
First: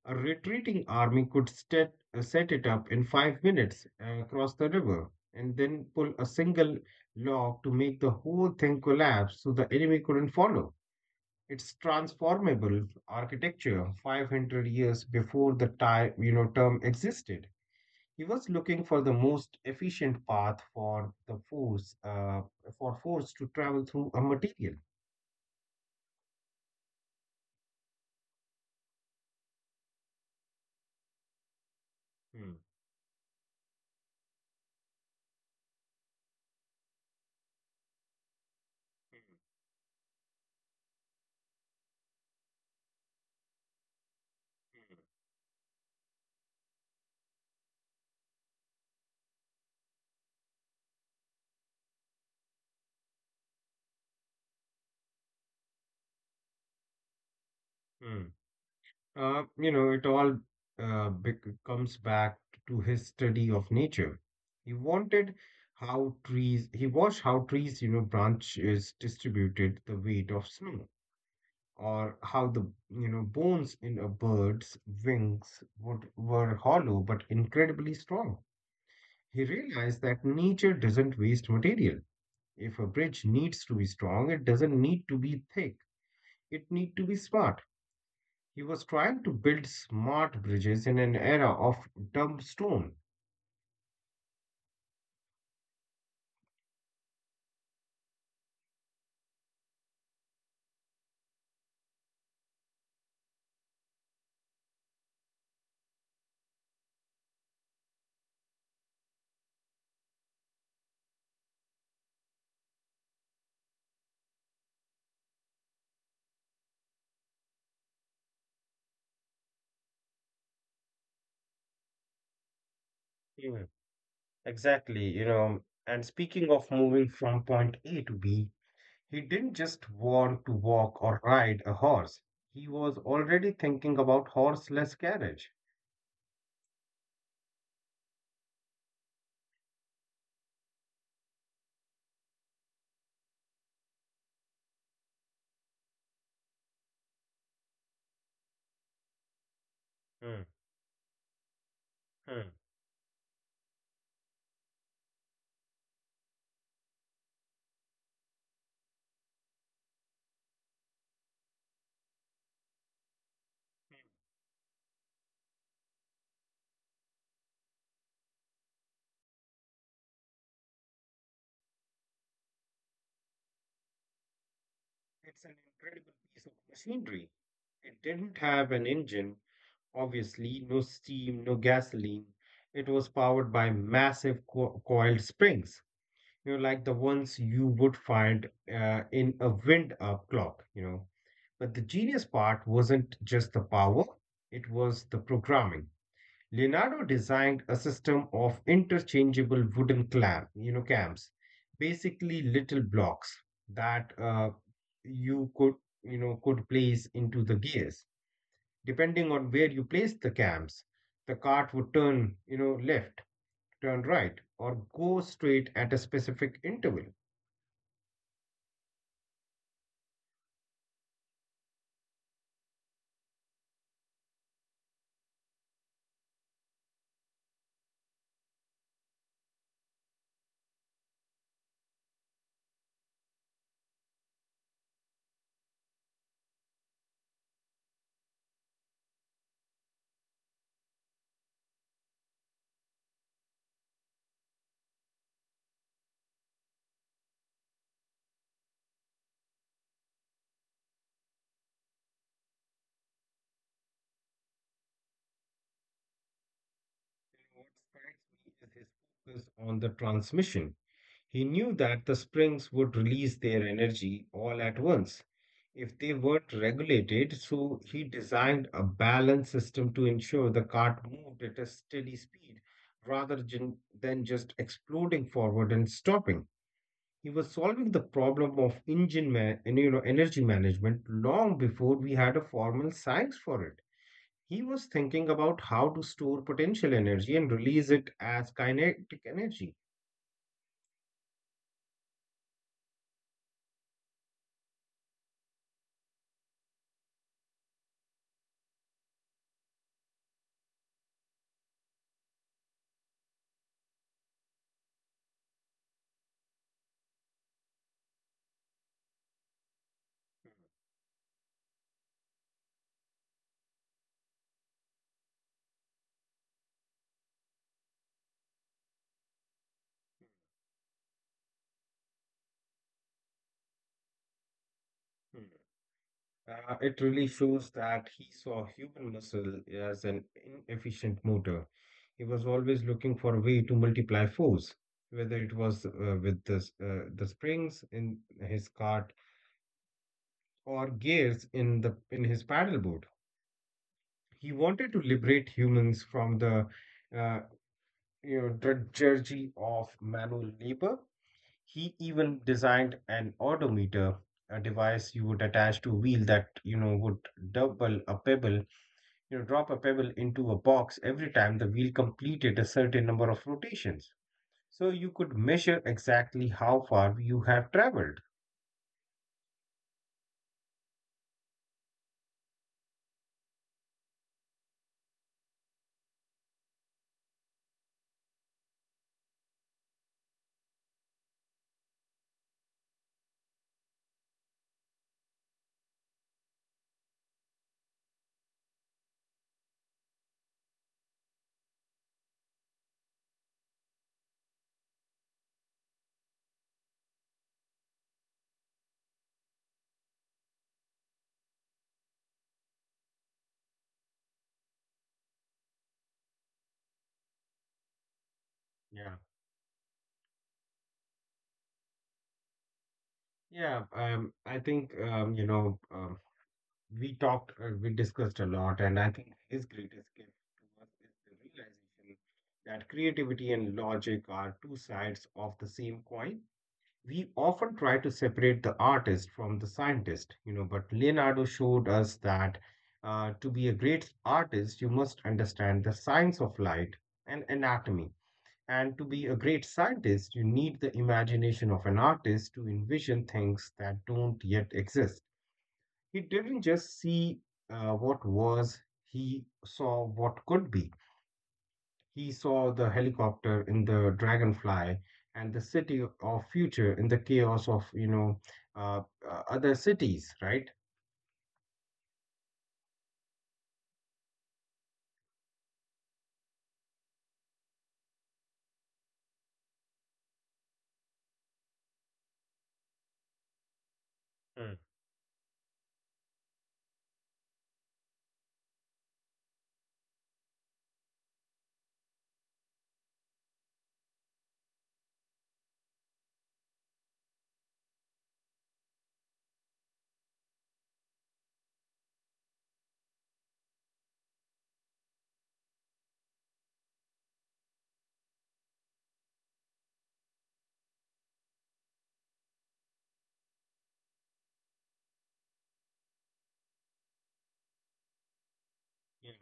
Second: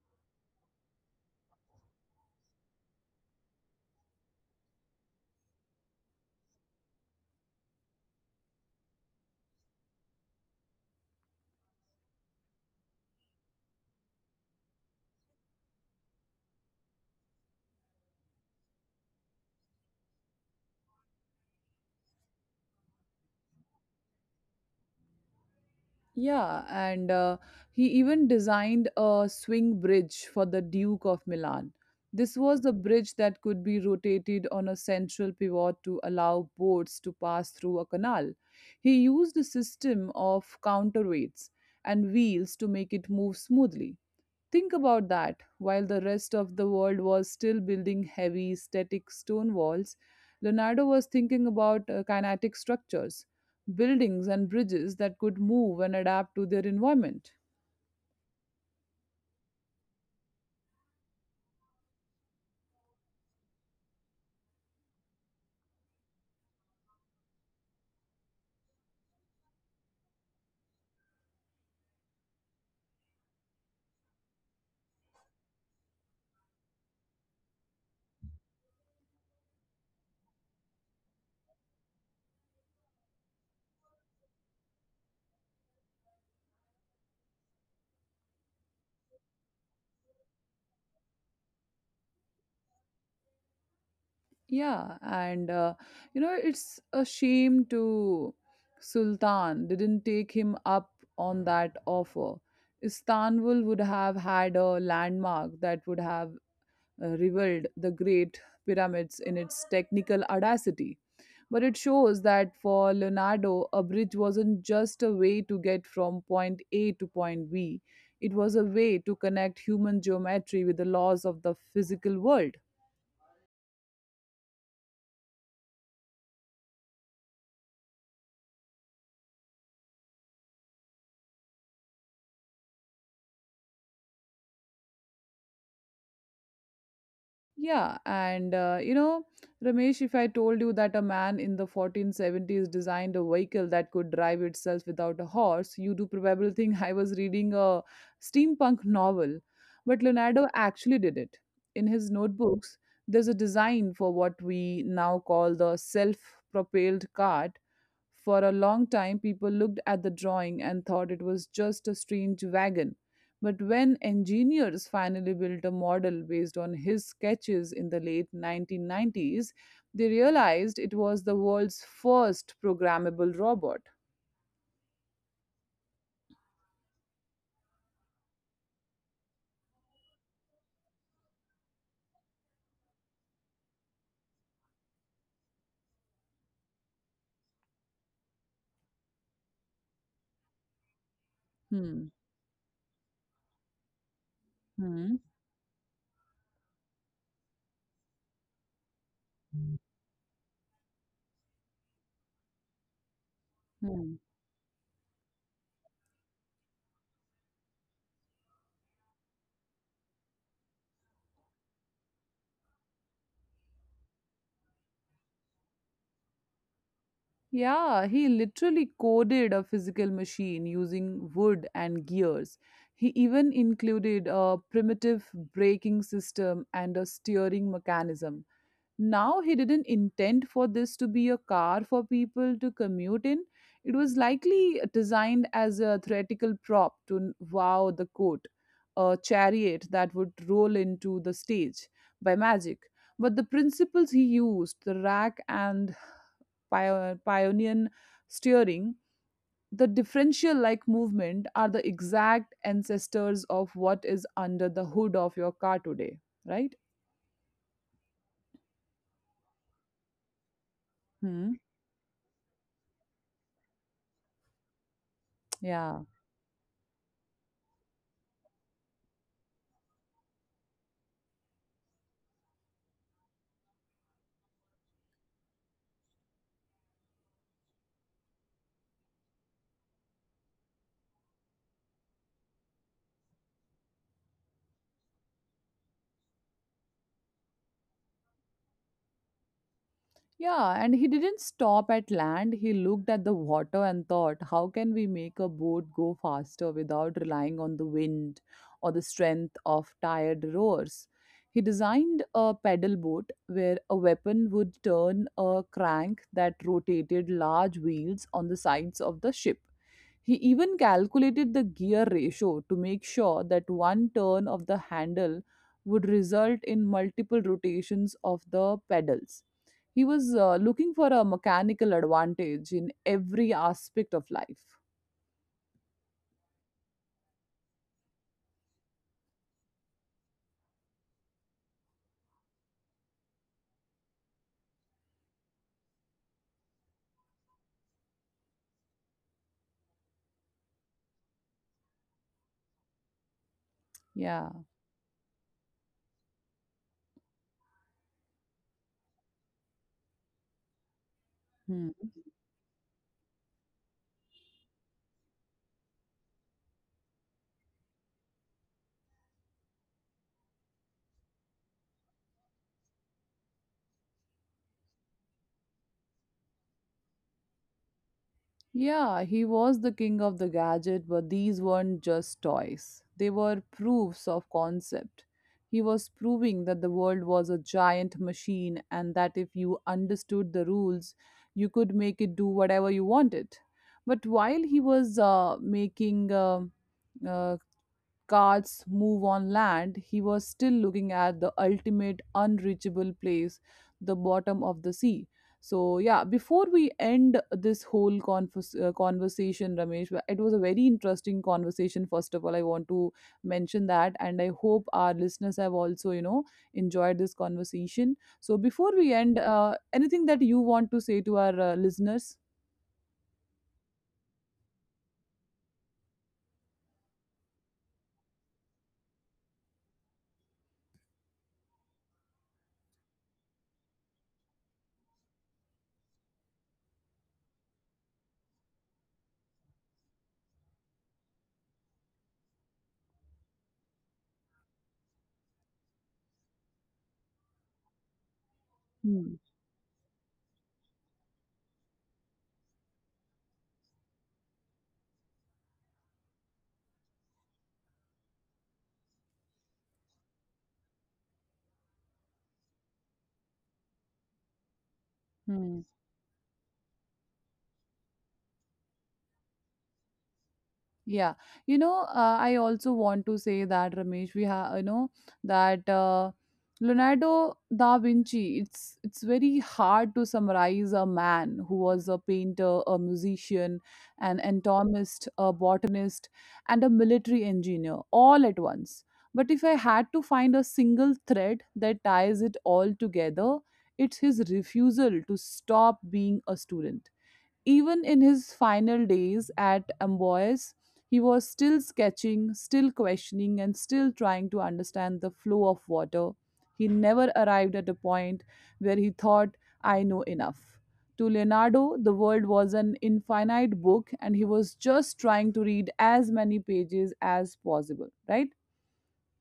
Speaker 2: A retreating army could set it up in 5 minutes across the river and then pull a single log to make the whole thing collapse so the enemy couldn't follow. It's transformable architecture 500 years before the time, you know, term existed. He was looking for the most efficient path for for force to travel through a material.
Speaker 1: Yeah, and he even designed a swing bridge for the Duke of Milan. This
Speaker 2: Hmm.
Speaker 1: was a bridge that could be rotated on a central pivot to allow boats to pass through a canal. He used a system of counterweights and wheels to make it move smoothly. Think about that. While the rest of the world was still building heavy, static stone walls, Leonardo was thinking about kinetic structures, buildings and bridges that could move and adapt to their environment.
Speaker 2: Hmm. It all bec comes back to his study of nature. He wanted he watched how trees, you know, branches distributed the weight of snow, or how the, you know, bones in a bird's wings were hollow but incredibly strong. He realized that nature doesn't waste material. If a bridge needs to be strong, it doesn't need to be thick. It need to be smart. He was trying to build smart bridges in an era of dumb stone.
Speaker 1: Yeah, it's a shame to Sultan didn't take him up on that offer. Istanbul would have had a landmark that would have reviled the Great Pyramids in its technical audacity. But it shows that for Leonardo, a bridge wasn't just a way to get from point A to point B, it was a way to connect human geometry with the laws of the physical world.
Speaker 2: Yeah, exactly. You know, and speaking of moving from point A to B, he didn't just want to walk or ride a horse. He was already thinking about horseless carriage.
Speaker 1: Yeah, Ramesh, if I told you that a man in the 1470s designed a vehicle that could drive itself without a horse, you do probably think I was reading a steampunk novel. But
Speaker 2: Hmm,
Speaker 1: Leonardo actually did it. In his
Speaker 2: hmm.
Speaker 1: notebooks, there's a design for what we now call the self propelled cart. For a long time, people looked at the drawing and thought it was just a strange wagon. But when engineers finally built a model based on his sketches in the late 1990s, they realized it was the world's first programmable robot.
Speaker 2: It's an incredible piece of machinery. It didn't have an engine. Obviously, no steam, no gasoline. It was powered by massive coiled springs, you know, like the ones you would find in a wind-up clock, you know. But the
Speaker 1: Hmm.
Speaker 2: genius part wasn't just the power, it was the
Speaker 1: Hmm.
Speaker 2: programming. Leonardo designed a system of interchangeable wooden cams, basically little blocks that
Speaker 1: Hmm.
Speaker 2: you could, you know, could place into the gears. Depending on where you place the cams, the cart would turn, you know, left, turn right, or go straight at a specific interval.
Speaker 1: Yeah, he literally coded a physical machine using wood and gears. He even included a primitive braking system and a steering mechanism. Now he didn't intend for this to be a car for people to commute in. It was likely designed as a theatrical prop to wow the court, a chariot that would roll into the stage by magic. But the principles he used, the rack and pioneer steering, the differential like movement are the exact ancestors of what is under the hood of your car today, right?
Speaker 2: What strikes me is his focus on the transmission. He
Speaker 1: Hmm.
Speaker 2: knew that the springs would release their energy all at once
Speaker 1: Yeah.
Speaker 2: if they weren't regulated, so he designed a balanced system to ensure the cart moved at a steady speed than just exploding forward and stopping. He was solving the problem of engine man, and, you know, energy management long before we had a formal science for it. He was thinking about how to store potential energy and release it as kinetic energy.
Speaker 1: Yeah, and he didn't stop at land. He looked at the water and thought, how can we make a boat go faster without relying on the wind or the strength of tired rowers? He designed a pedal boat where a weapon would turn a crank that rotated large wheels on the sides of the ship. He even calculated the gear ratio to make sure that one turn of the handle would result in multiple rotations of the pedals. He was looking for a mechanical advantage in every aspect of life.
Speaker 2: Hmm. It really shows that he saw human muscle as an inefficient motor. He was always looking for a way to multiply force, whether it was with the springs in his cart or gears in the in his paddleboard.
Speaker 1: Yeah.
Speaker 2: He wanted to liberate humans from the uh, drudgery of manual labor.
Speaker 1: Hmm.
Speaker 2: He even designed an odometer, a device you would attach to a wheel that you know would double a pebble, you know, drop a pebble into a box every time the wheel completed a certain number of rotations. So you could measure exactly how far you have traveled.
Speaker 1: Yeah, he was the king of the gadget, but these weren't just toys. They were proofs of concept. He was proving that the world was a giant machine and that if you understood the rules, you could make it do whatever you wanted. But while he was making uh, carts move on land, he was still looking at the ultimate unreachable place, the bottom of the sea. So, yeah, before we end this whole conversation, Ramesh, it was a very interesting conversation. First of all, I want to mention that, and I hope our listeners have also, you know, enjoyed this conversation. So, before we
Speaker 2: Yeah.
Speaker 1: end, anything that you want to say to our listeners?
Speaker 2: Yeah, I think you know we talked, we discussed a lot, and I think his greatest gift to us is the realization that creativity and logic are two sides of the same coin. We often try to separate the artist from the scientist, you know, but Leonardo showed us that to be a great artist, you must understand the science of light and anatomy. And to be a
Speaker 1: Hmm.
Speaker 2: great scientist, you need the imagination of an artist to envision things that don't yet exist. He didn't just see what was, he saw what could be. He saw the helicopter in the dragonfly and the
Speaker 1: Hmm.
Speaker 2: city of future in the chaos of, uh, other cities, right?
Speaker 1: Yeah, you know, I also want to say that, Ramesh, we have, you know, that Leonardo da Vinci. It's very hard to summarize a man who was a painter, a musician, an
Speaker 2: Mm.
Speaker 1: anatomist, a botanist, and a military engineer all at once. But if I had to find a single thread that ties it all together, it's his refusal to stop being a student. Even in his final days at Amboise, he was still sketching, still questioning, and still trying to understand the flow of water. He never arrived at a point where he thought, I know enough. To Leonardo, the world was an infinite book, and he was just trying to read as many pages as possible, right?
Speaker 2: Yeah.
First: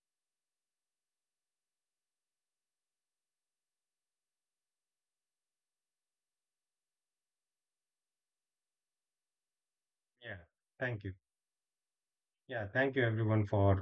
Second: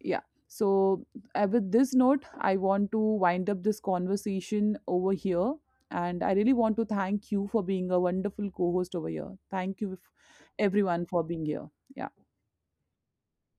Speaker 1: Yeah. So, with this note, I want to wind up this conversation over here. And I really want to thank you for being a wonderful co host over here. Thank you,
Speaker 2: Yeah. Thank
Speaker 1: everyone,
Speaker 2: you.
Speaker 1: for being here. Yeah.
Speaker 2: Yeah. Thank you, everyone, for